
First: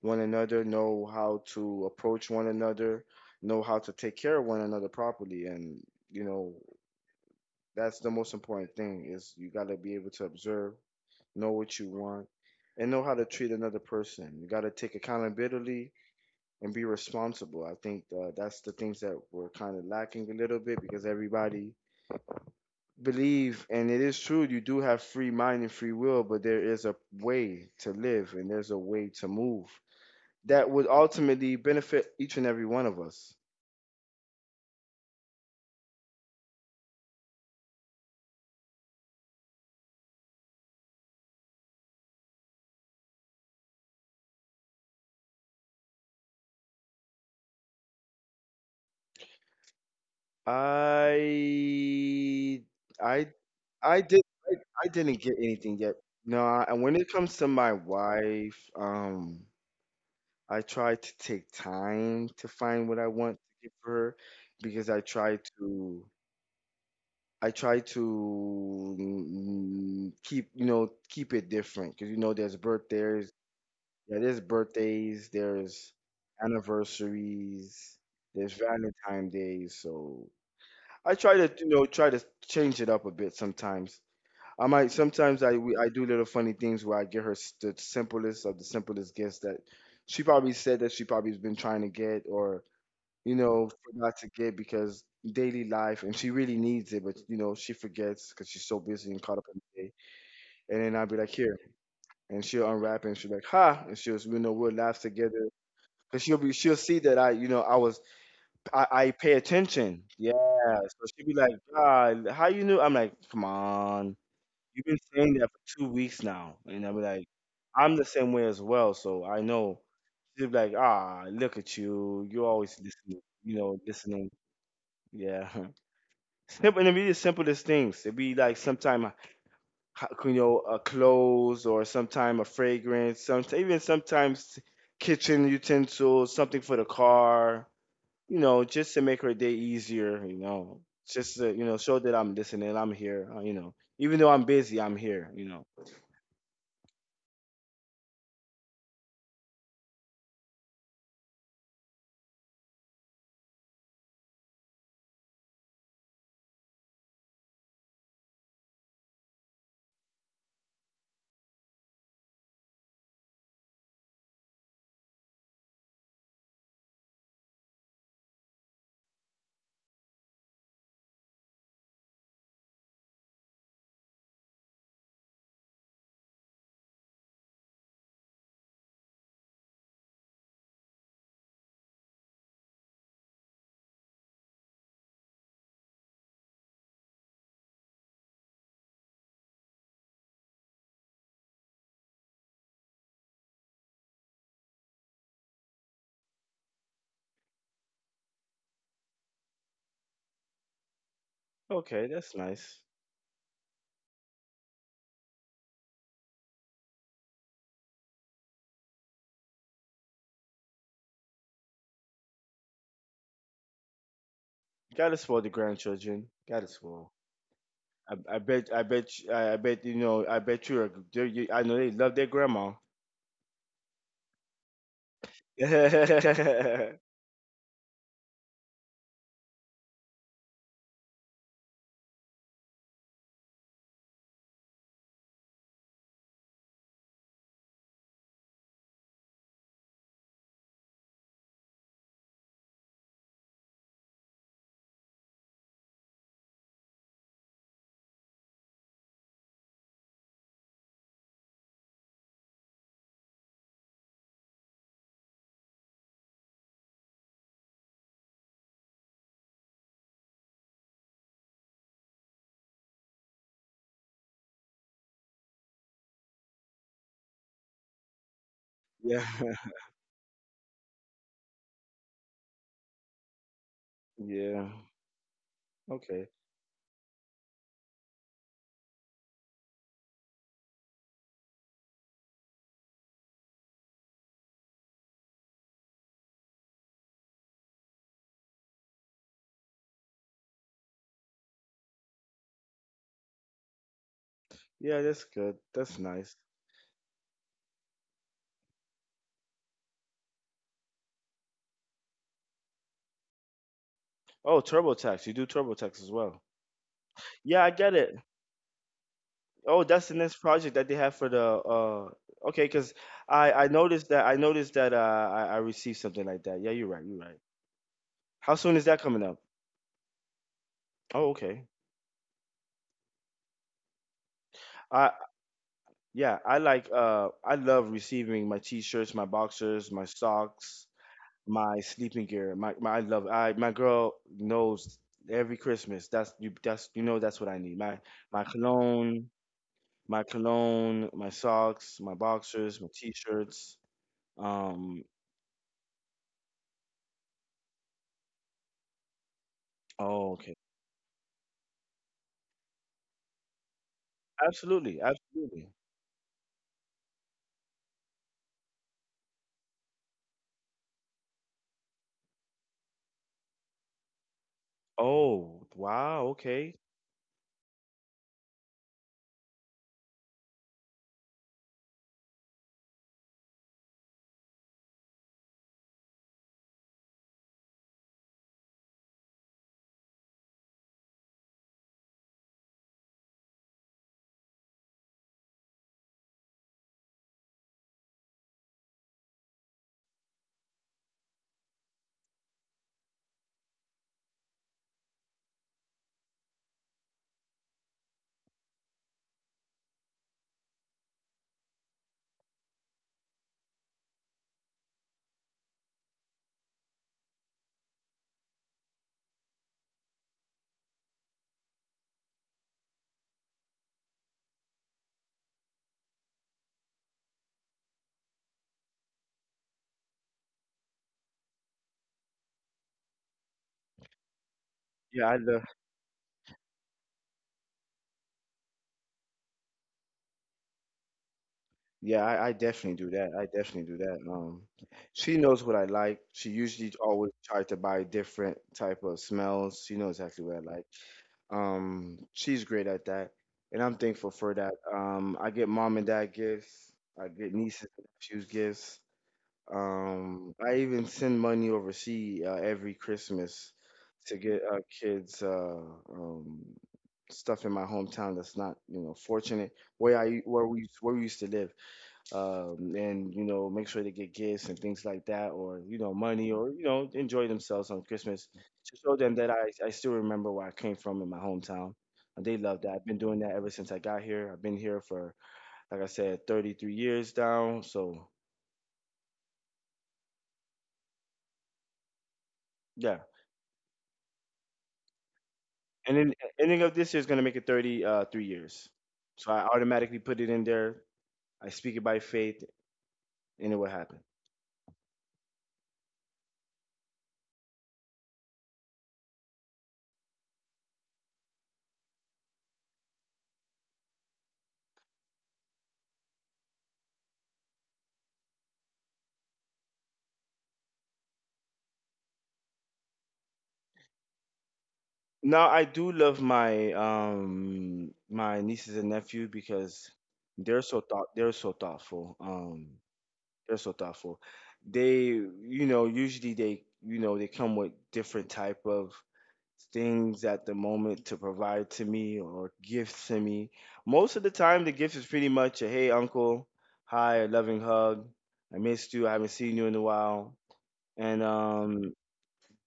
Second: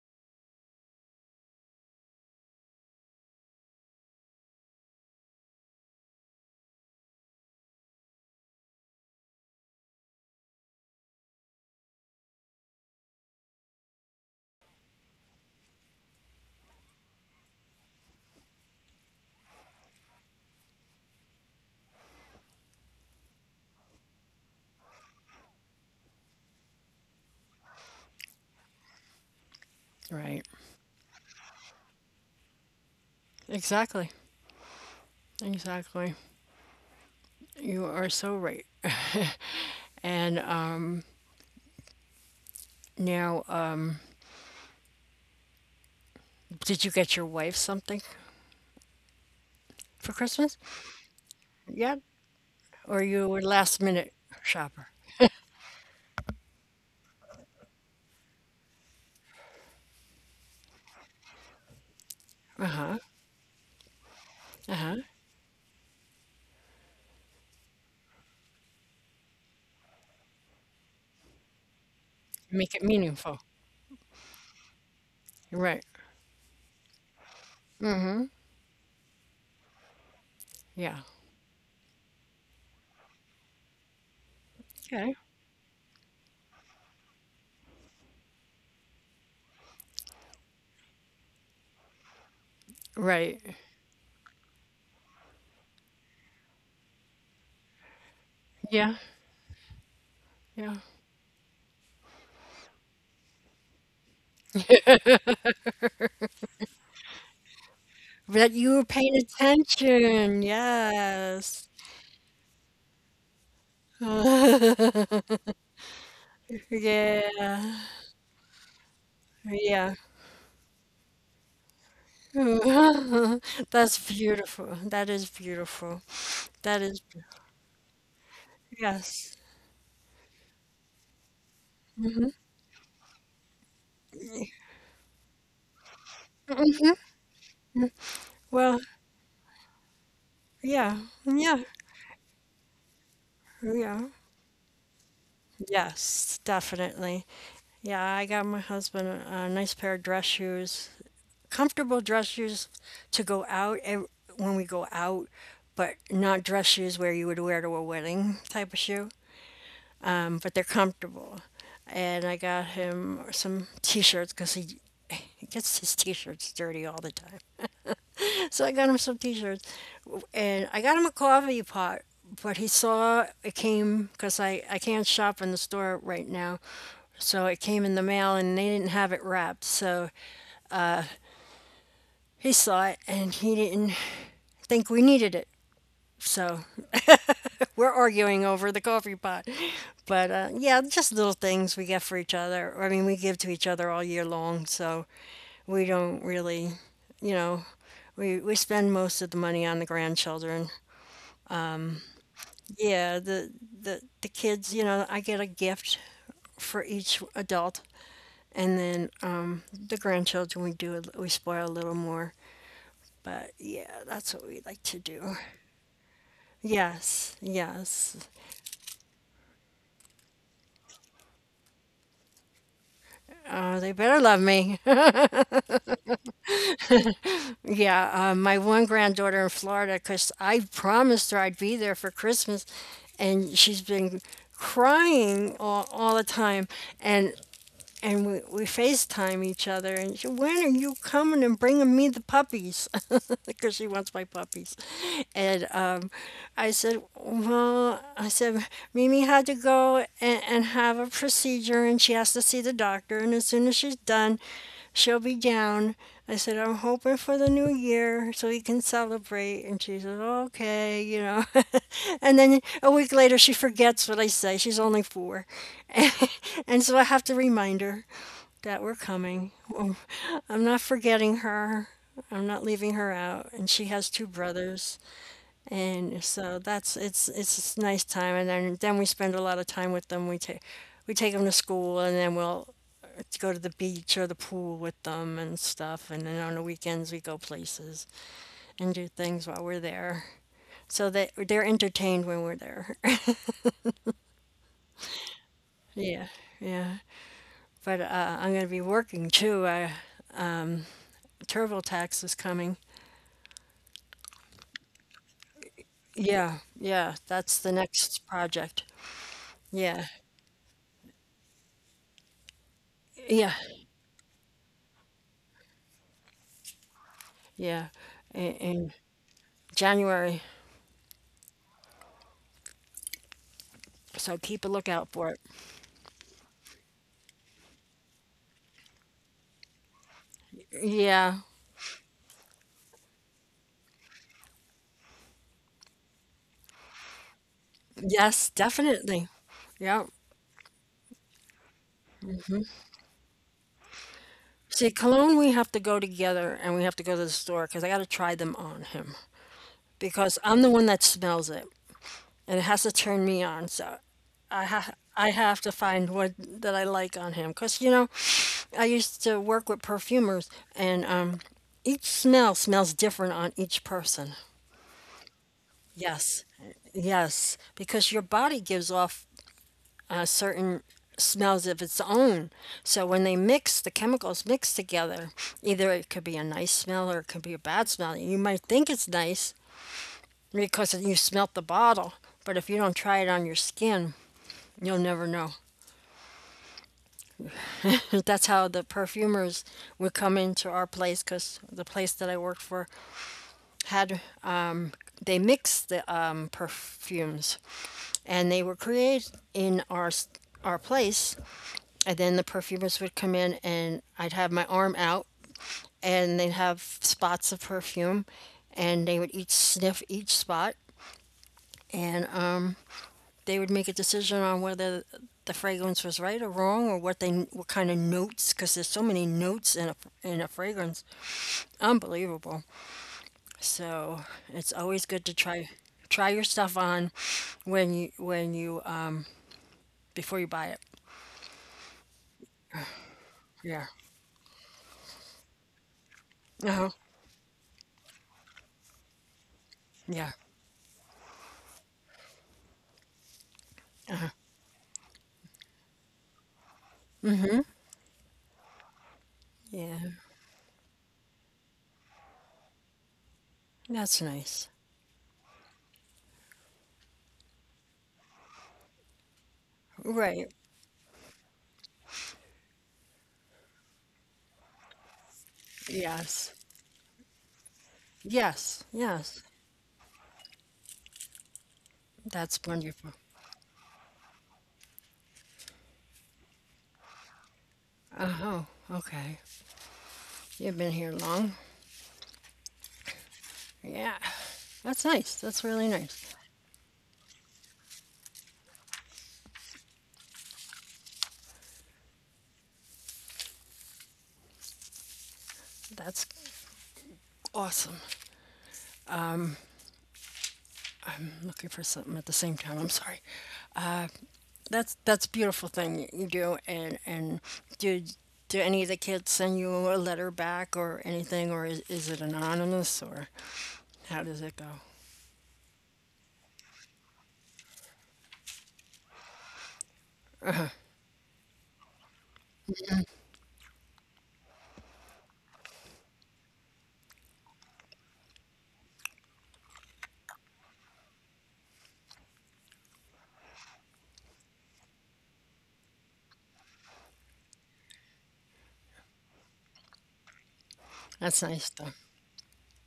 Speaker 2: one another, know how to approach one another, know how to take care of one another properly, and you know, that's the most important thing, is you got to be able to observe, know what you want, and know how to treat another person. You got to take accountability and be responsible. I think that's the things that we're kind of lacking a little bit, because everybody believe, and it is true, you do have free mind and free will, but there is a way to live, and there's a way to move
Speaker 1: Right.
Speaker 2: that would ultimately benefit each and every one of us.
Speaker 1: Exactly. Exactly. You are so right. And now, did you get your wife something for Christmas? Yet,
Speaker 2: I,
Speaker 1: or
Speaker 2: I,
Speaker 1: you were last
Speaker 2: I
Speaker 1: minute
Speaker 2: did, I, I
Speaker 1: shopper?
Speaker 2: didn't get anything yet. No, and when it comes to my wife, I try to take time to find what
Speaker 1: Uh-huh.
Speaker 2: I want to give her, because
Speaker 1: Uh-huh.
Speaker 2: I try to keep it different, because you know there's
Speaker 1: Make it
Speaker 2: birthdays.
Speaker 1: meaningful.
Speaker 2: Yeah, there's birthdays,
Speaker 1: Right.
Speaker 2: there's anniversaries, there's Valentine days. So
Speaker 1: Yeah.
Speaker 2: I try to change it up a bit sometimes. I might
Speaker 1: Okay.
Speaker 2: sometimes I do little funny things where I get her the simplest of the simplest gifts that she probably said that she probably has been trying to get, or you
Speaker 1: Right.
Speaker 2: know, forgot to get because daily life, and she really needs it, but you know, she forgets because she's so
Speaker 1: Yeah.
Speaker 2: busy and caught up in the day.
Speaker 1: Yeah.
Speaker 2: And then I'll be like, here, and she'll unwrap it, and she'll be like, ha, and she'll, you know, we'll laugh together. Cause she'll see that I, you know, I was,
Speaker 1: That you were
Speaker 2: I
Speaker 1: paying
Speaker 2: pay attention. Yeah.
Speaker 1: attention.
Speaker 2: So she'll be like,
Speaker 1: Yes.
Speaker 2: God, how you knew? I'm like, come on, you've been saying that for 2 weeks now, and I'll be like,
Speaker 1: Yeah.
Speaker 2: I'm the same way as well, so I know.
Speaker 1: Yeah.
Speaker 2: She'll be like, ah, look at you, you always listening, you know,
Speaker 1: That's
Speaker 2: listening.
Speaker 1: beautiful. That is
Speaker 2: Yeah.
Speaker 1: beautiful.
Speaker 2: Simple,
Speaker 1: That
Speaker 2: and it
Speaker 1: is
Speaker 2: be the
Speaker 1: beau-
Speaker 2: simplest things. It be like sometime,
Speaker 1: yes.
Speaker 2: you know, a clothes or
Speaker 1: Mm-hmm.
Speaker 2: sometime a fragrance, some even sometimes kitchen utensils, something for the car, you know,
Speaker 1: Well,
Speaker 2: just to make her day easier, you know,
Speaker 1: yeah.
Speaker 2: just to,
Speaker 1: Yeah.
Speaker 2: you know, show that I'm listening, I'm here, you know,
Speaker 1: Yeah.
Speaker 2: even though I'm busy, I'm here.
Speaker 1: Yes, definitely. Yeah, I got my husband a nice pair of dress shoes. Comfortable dress shoes to go out when we go out, but not dress shoes where you would wear to a wedding type of shoe. But they're comfortable. And I got him some t shirts because he gets his t shirts dirty all the time. So I got him some t shirts. And I got him a coffee pot, but he saw it came because I can't shop in the store right now. So it came in the mail and they didn't have it wrapped. So he saw it and he didn't think we needed it. So we're arguing over the coffee pot. But yeah, just little things we get for each other. I mean, we give to each other all year long. So we don't really, you know, we spend most of the money on the grandchildren.
Speaker 2: Okay, that's nice.
Speaker 1: Yeah, the kids, you know, I get a gift for each adult. And then the grandchildren, we do, we spoil a little more. But yeah, that's what we like to
Speaker 2: Gotta
Speaker 1: do.
Speaker 2: spoil the grandchildren. Gotta spoil.
Speaker 1: Yes,
Speaker 2: I,
Speaker 1: yes.
Speaker 2: I bet, I bet, y- I, I bet, you know, I bet you're, you, I know they love their grandma.
Speaker 1: They better love me.
Speaker 2: yeah.
Speaker 1: Yeah, my one granddaughter in Florida, because I promised her I'd be there for Christmas, and she's been crying all the time. And and we FaceTime each other, and she, when are you coming and bringing me the puppies? Because she wants my puppies. And I said, well, I said, Mimi had to go and have a procedure, and she has to see the doctor, and as soon as she's done, she'll be down. I said, I'm hoping for the new year so we can celebrate. And she said, okay. And then a week later, she forgets what I say. She's only four. And so I have to remind her that we're coming. Oh, I'm not forgetting her, I'm not leaving her out. And she has two
Speaker 2: Yeah.
Speaker 1: brothers. And
Speaker 2: Okay.
Speaker 1: so that's it's a nice time, and then we spend a lot of time with them. We take them to school, and then we'll go to the beach or the pool with them and stuff. And then on the weekends we go places and do things while we're there, so that they're entertained when we're there.
Speaker 2: Yeah, that's good. That's
Speaker 1: Yeah,
Speaker 2: nice.
Speaker 1: yeah. But I'm going to be working too. TurboTax is coming.
Speaker 2: Oh, TurboTax. You do TurboTax as well.
Speaker 1: Yeah, yeah. That's
Speaker 2: Yeah,
Speaker 1: the
Speaker 2: I get it.
Speaker 1: next project.
Speaker 2: Oh,
Speaker 1: Yeah,
Speaker 2: that's the next project that they have for the okay, because
Speaker 1: yeah,
Speaker 2: I noticed that I noticed that I received something like that. Yeah, you're right, you're right.
Speaker 1: yeah. In,
Speaker 2: How soon is
Speaker 1: in
Speaker 2: that coming up?
Speaker 1: January.
Speaker 2: Oh, okay.
Speaker 1: So keep a lookout
Speaker 2: I,
Speaker 1: for it.
Speaker 2: yeah, I like I love receiving my t-shirts, my boxers, my socks,
Speaker 1: Yeah.
Speaker 2: my sleeping gear. My I love I my girl knows every Christmas. That's you, that's you know, that's what I need. My
Speaker 1: Yes, definitely.
Speaker 2: cologne,
Speaker 1: Yeah.
Speaker 2: my cologne, my socks, my boxers, my t-shirts.
Speaker 1: See,
Speaker 2: Um
Speaker 1: cologne, we have to go together and we have to go to the store because I got to try them on him
Speaker 2: oh,
Speaker 1: because
Speaker 2: okay.
Speaker 1: I'm the one that smells it and it has to turn me on. So
Speaker 2: Absolutely,
Speaker 1: I have to
Speaker 2: absolutely.
Speaker 1: find what that I like on him because you know I used to work with perfumers and each smell smells different on each person.
Speaker 2: Oh, wow,
Speaker 1: Yes.
Speaker 2: okay.
Speaker 1: Yes, because your body gives off certain smells of its own. So when they mix, the chemicals mix together, either it could be a nice smell or it could be a bad smell. You might think it's nice because you smelt the bottle, but if you don't try it on your skin, you'll never know. That's how the perfumers would come into our place because the place that I worked for had, they mixed the perfumes and they were created in our place and then the perfumers would come in and I'd have my arm out and they'd have spots of perfume and they would each sniff each spot and they would make a decision on whether the fragrance was right or wrong or what kind of notes because there's so many notes in in a fragrance, unbelievable. So it's always good
Speaker 2: Yeah,
Speaker 1: to
Speaker 2: I love,
Speaker 1: try your stuff on when you before you buy it.
Speaker 2: yeah, I definitely do that. I
Speaker 1: Yeah.
Speaker 2: definitely do that. She knows what I like. She
Speaker 1: Uh-huh.
Speaker 2: usually always tries to buy different type of smells. She knows
Speaker 1: Yeah.
Speaker 2: exactly what I like. She's great at that, and I'm thankful for that. I get mom and dad gifts. I get nieces and nephews gifts.
Speaker 1: Yeah.
Speaker 2: I even send money overseas every Christmas
Speaker 1: That's
Speaker 2: to get
Speaker 1: nice.
Speaker 2: kids um, stuff in my hometown that's not, you know, fortunate,
Speaker 1: Right.
Speaker 2: where we used to live, and you know, make sure they get gifts and things like that, or you know money,
Speaker 1: Yes.
Speaker 2: or you know, enjoy themselves on Christmas,
Speaker 1: Yes,
Speaker 2: to show them
Speaker 1: yes.
Speaker 2: that I still remember where I came from in my hometown. And they
Speaker 1: That's
Speaker 2: love that. I've
Speaker 1: wonderful.
Speaker 2: been doing that ever since I got here. I've been here for, like I said, 33 years now. So
Speaker 1: Oh, okay. You've been here long?
Speaker 2: yeah,
Speaker 1: Yeah. That's nice. That's really
Speaker 2: and
Speaker 1: nice.
Speaker 2: then ending of this year is gonna make it 30 uh, 3 years. So I automatically put it in there. I speak it by faith, and it will happen.
Speaker 1: That's awesome. I'm looking for something at the same time. I'm sorry. Uh, that's a beautiful thing you do. And do do any of the kids send you a letter back or anything, or is it anonymous, or how does it go?
Speaker 2: Now I do love my my nieces and nephew because they're so thoughtful. They're so thoughtful. They, you know, usually they, you know, they come with different type of things at the moment to provide to me, or gifts to me. Most of the time, the gift is pretty much a hey uncle, hi, a loving hug. I missed you. I haven't seen you in a while.
Speaker 1: That's
Speaker 2: And
Speaker 1: nice though.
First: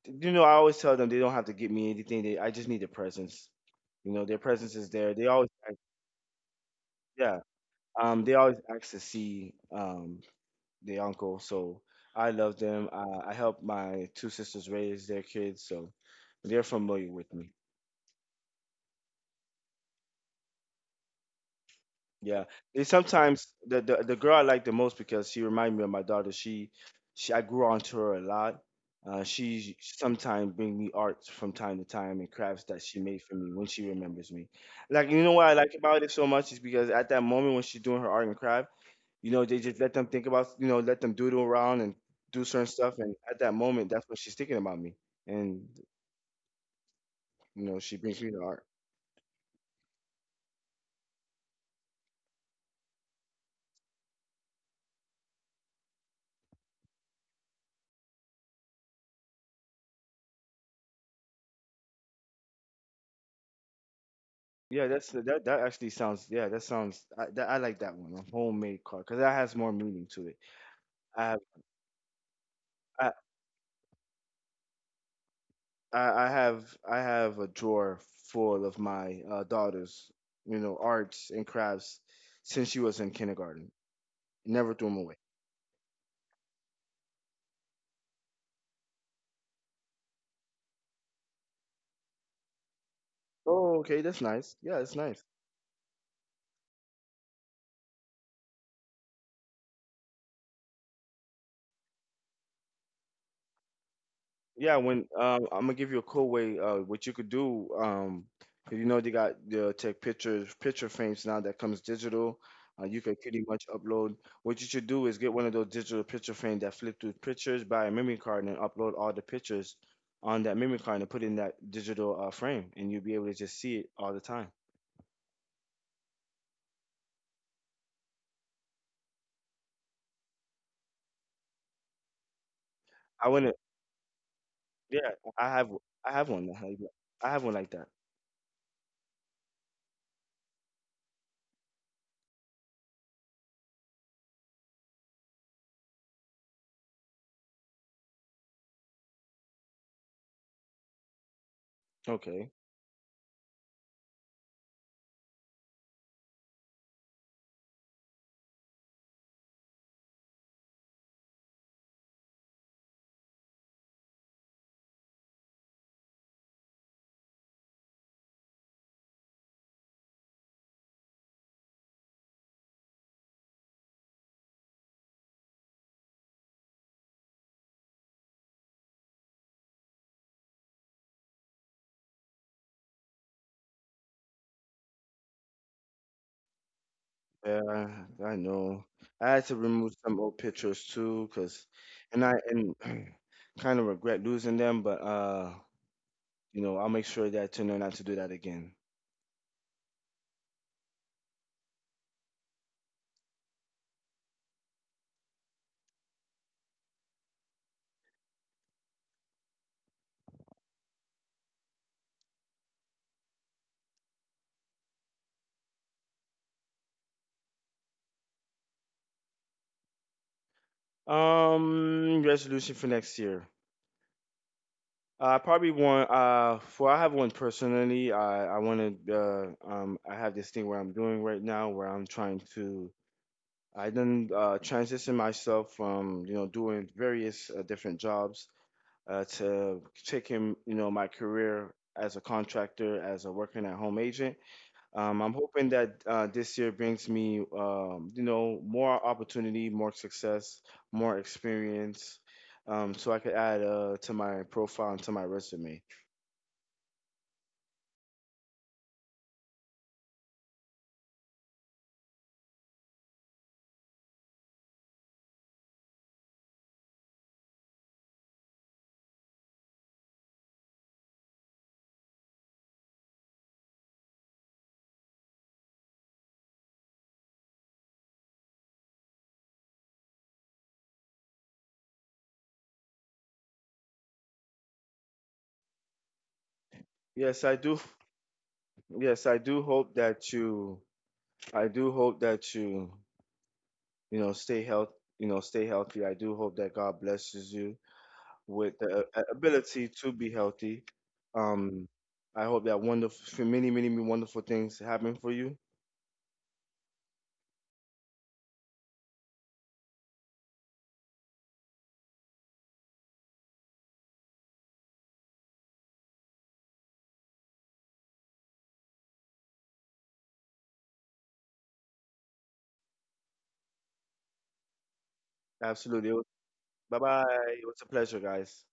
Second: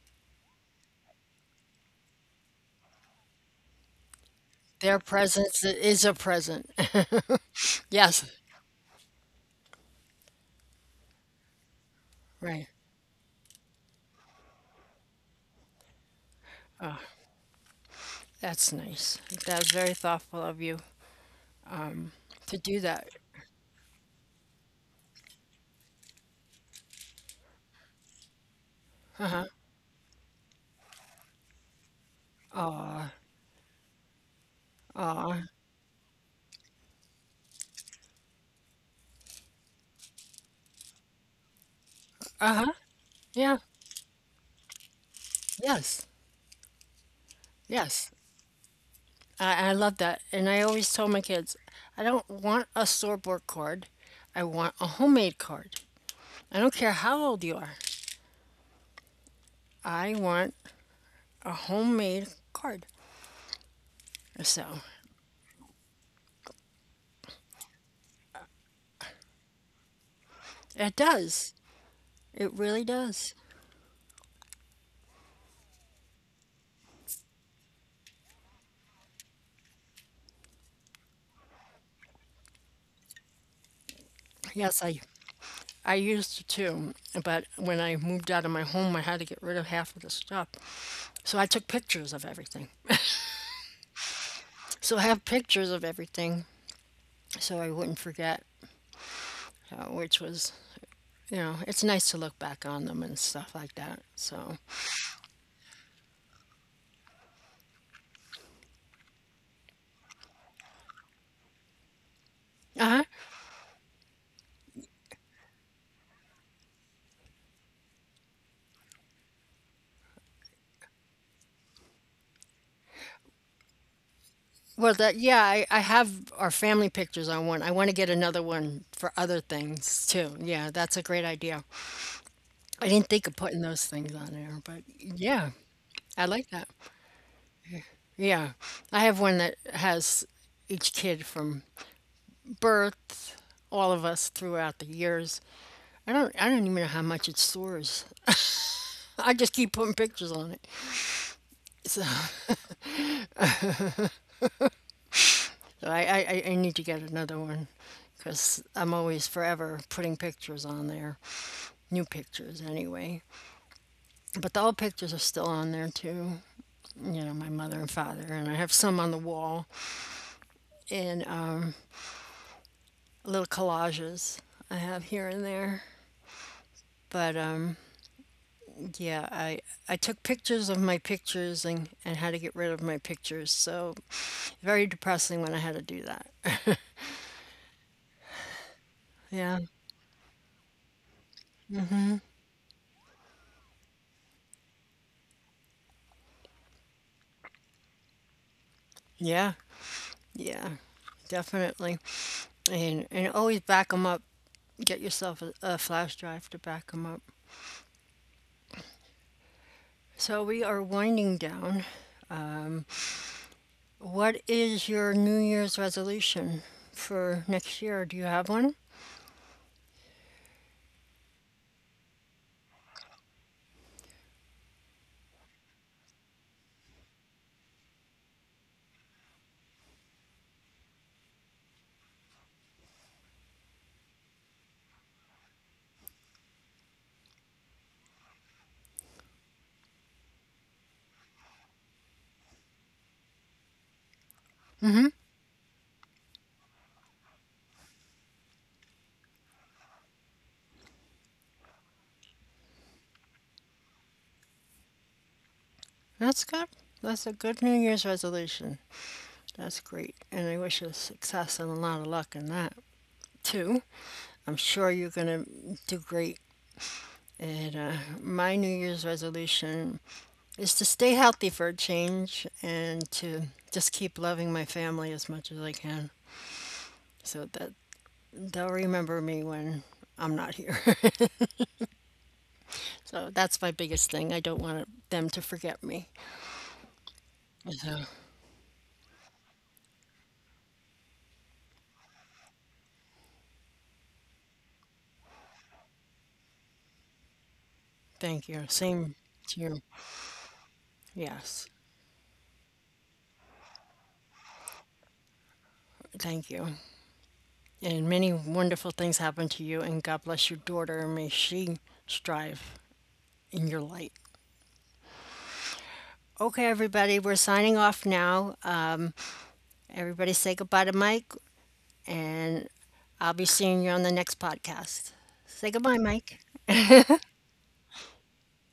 Speaker 2: you know, I always tell them they don't have to give me anything. They, I just need their presence. You know, their presence is
Speaker 1: Their
Speaker 2: there. They always
Speaker 1: presence
Speaker 2: ask,
Speaker 1: is a present.
Speaker 2: yeah,
Speaker 1: Yes.
Speaker 2: they always ask to see their uncle. So I love
Speaker 1: Right.
Speaker 2: them. I help my two sisters raise their kids, so they're familiar with me.
Speaker 1: That's nice. That was very thoughtful of you
Speaker 2: Yeah,
Speaker 1: to do
Speaker 2: and
Speaker 1: that.
Speaker 2: sometimes the, the girl I like the most, because she remind me of my daughter. She I grew onto her a lot. She sometimes bring me art from time to time and crafts that she
Speaker 1: Aw,
Speaker 2: made for me when she remembers me. Like, you know
Speaker 1: aw.
Speaker 2: what I like about it so much is because at that moment when she's doing her art and craft, you know, they just let them think about, you know, let them doodle around and do certain
Speaker 1: Uh-huh.
Speaker 2: stuff, and at that
Speaker 1: Yeah.
Speaker 2: moment that's when she's thinking about me, and
Speaker 1: Yes.
Speaker 2: you know, she
Speaker 1: Yes.
Speaker 2: brings me the art.
Speaker 1: I love that. And I always tell my kids, I don't want a store-bought card. I want a homemade card. I don't care how old you are. I want a homemade card. So
Speaker 2: Yeah, that's that. That actually sounds. Yeah, that sounds. I, that, I like that one. A homemade card, because that has more meaning to it.
Speaker 1: it
Speaker 2: I have.
Speaker 1: does. It really
Speaker 2: I,
Speaker 1: does.
Speaker 2: I have. I have a drawer full of my daughter's, you know, arts and crafts since she was in kindergarten. Never
Speaker 1: Yes,
Speaker 2: threw them away.
Speaker 1: I used to too, but when I moved out of my home, I had to get rid of half of the stuff. So I took pictures of everything.
Speaker 2: Oh, okay, that's nice. Yeah, it's
Speaker 1: So
Speaker 2: nice.
Speaker 1: have pictures of everything so I wouldn't forget, which was, you know, it's nice to look back on them and stuff like that. So,
Speaker 2: Yeah, when I'm gonna give you a cool way. What you could do, 'cause you know, they got the take pictures, picture frames now that comes digital.
Speaker 1: uh
Speaker 2: You
Speaker 1: huh.
Speaker 2: can pretty much upload. What you should do is get one of those digital picture frames that flip through pictures, buy a memory card, and upload all the pictures on that memory card and put in that digital frame, and you'll be able to just see it all the time.
Speaker 1: Well, that, yeah, I have our family pictures on one. I want to get another one for other things too. Yeah, that's a great idea. I didn't
Speaker 2: I
Speaker 1: think of
Speaker 2: wanna,
Speaker 1: putting those things on there, but
Speaker 2: yeah, I
Speaker 1: yeah,
Speaker 2: have, I
Speaker 1: I
Speaker 2: have one.
Speaker 1: like
Speaker 2: That-
Speaker 1: that.
Speaker 2: I have one like that.
Speaker 1: Yeah, I have one that has each kid from birth, all of us throughout the years. I don't even know how much it stores. I just keep putting pictures on it. So,
Speaker 2: Okay.
Speaker 1: so I need to get another one because I'm always forever putting pictures on there, new pictures anyway. But the old pictures are still on there too, you know, my mother and father, and I have some on the wall and little collages I have here and there. But yeah, I took pictures of my pictures and had to get rid of my pictures. So very depressing when I had to do that.
Speaker 2: Yeah, I know. I had to
Speaker 1: Yeah,
Speaker 2: remove some old pictures too, cause, and I and kind of regret losing them, but you know, I'll make sure that to know not to do that again.
Speaker 1: yeah, yeah, definitely. And always back them up. Get yourself a flash drive to back them up. So we are winding down. Um, what is your New Year's resolution for next year? Do you have one?
Speaker 2: Resolution for next year. I probably want for I have one personally. I want to I have this thing where I'm doing right now where I'm trying to I then transition myself from, you know, doing various different jobs, to take him, you know, my career as a contractor, as a working at home agent.
Speaker 1: Mm-hmm.
Speaker 2: I'm hoping that this year brings me, you know, more opportunity, more success, more experience, so I could add to my profile and to my resume.
Speaker 1: That's good. That's a good New Year's resolution. That's great, and I wish you success and a lot of luck in that too. I'm sure you're gonna do great. And my New Year's resolution is to stay healthy for a change and to just keep loving my family as much as I can so that they'll remember me when I'm not here. So that's my biggest thing. I don't want them to forget me.
Speaker 2: Yes, I do.
Speaker 1: So
Speaker 2: Yes, I do hope that you. I do hope that you know, stay healthy. You know, stay healthy. I do hope that God blesses you
Speaker 1: thank you.
Speaker 2: with the
Speaker 1: Same to you.
Speaker 2: ability to be healthy.
Speaker 1: Yes.
Speaker 2: Um, I hope that wonderful, many, many, many wonderful things happen for you.
Speaker 1: Thank you. And many wonderful things happen to you, and God bless your daughter, and may she strive in your light. Okay, everybody, we're signing off now. Everybody say goodbye to Mike. And I'll be seeing you on the next podcast. Say goodbye,
Speaker 2: Absolutely.
Speaker 1: Mike.
Speaker 2: Bye bye. It was a pleasure, guys.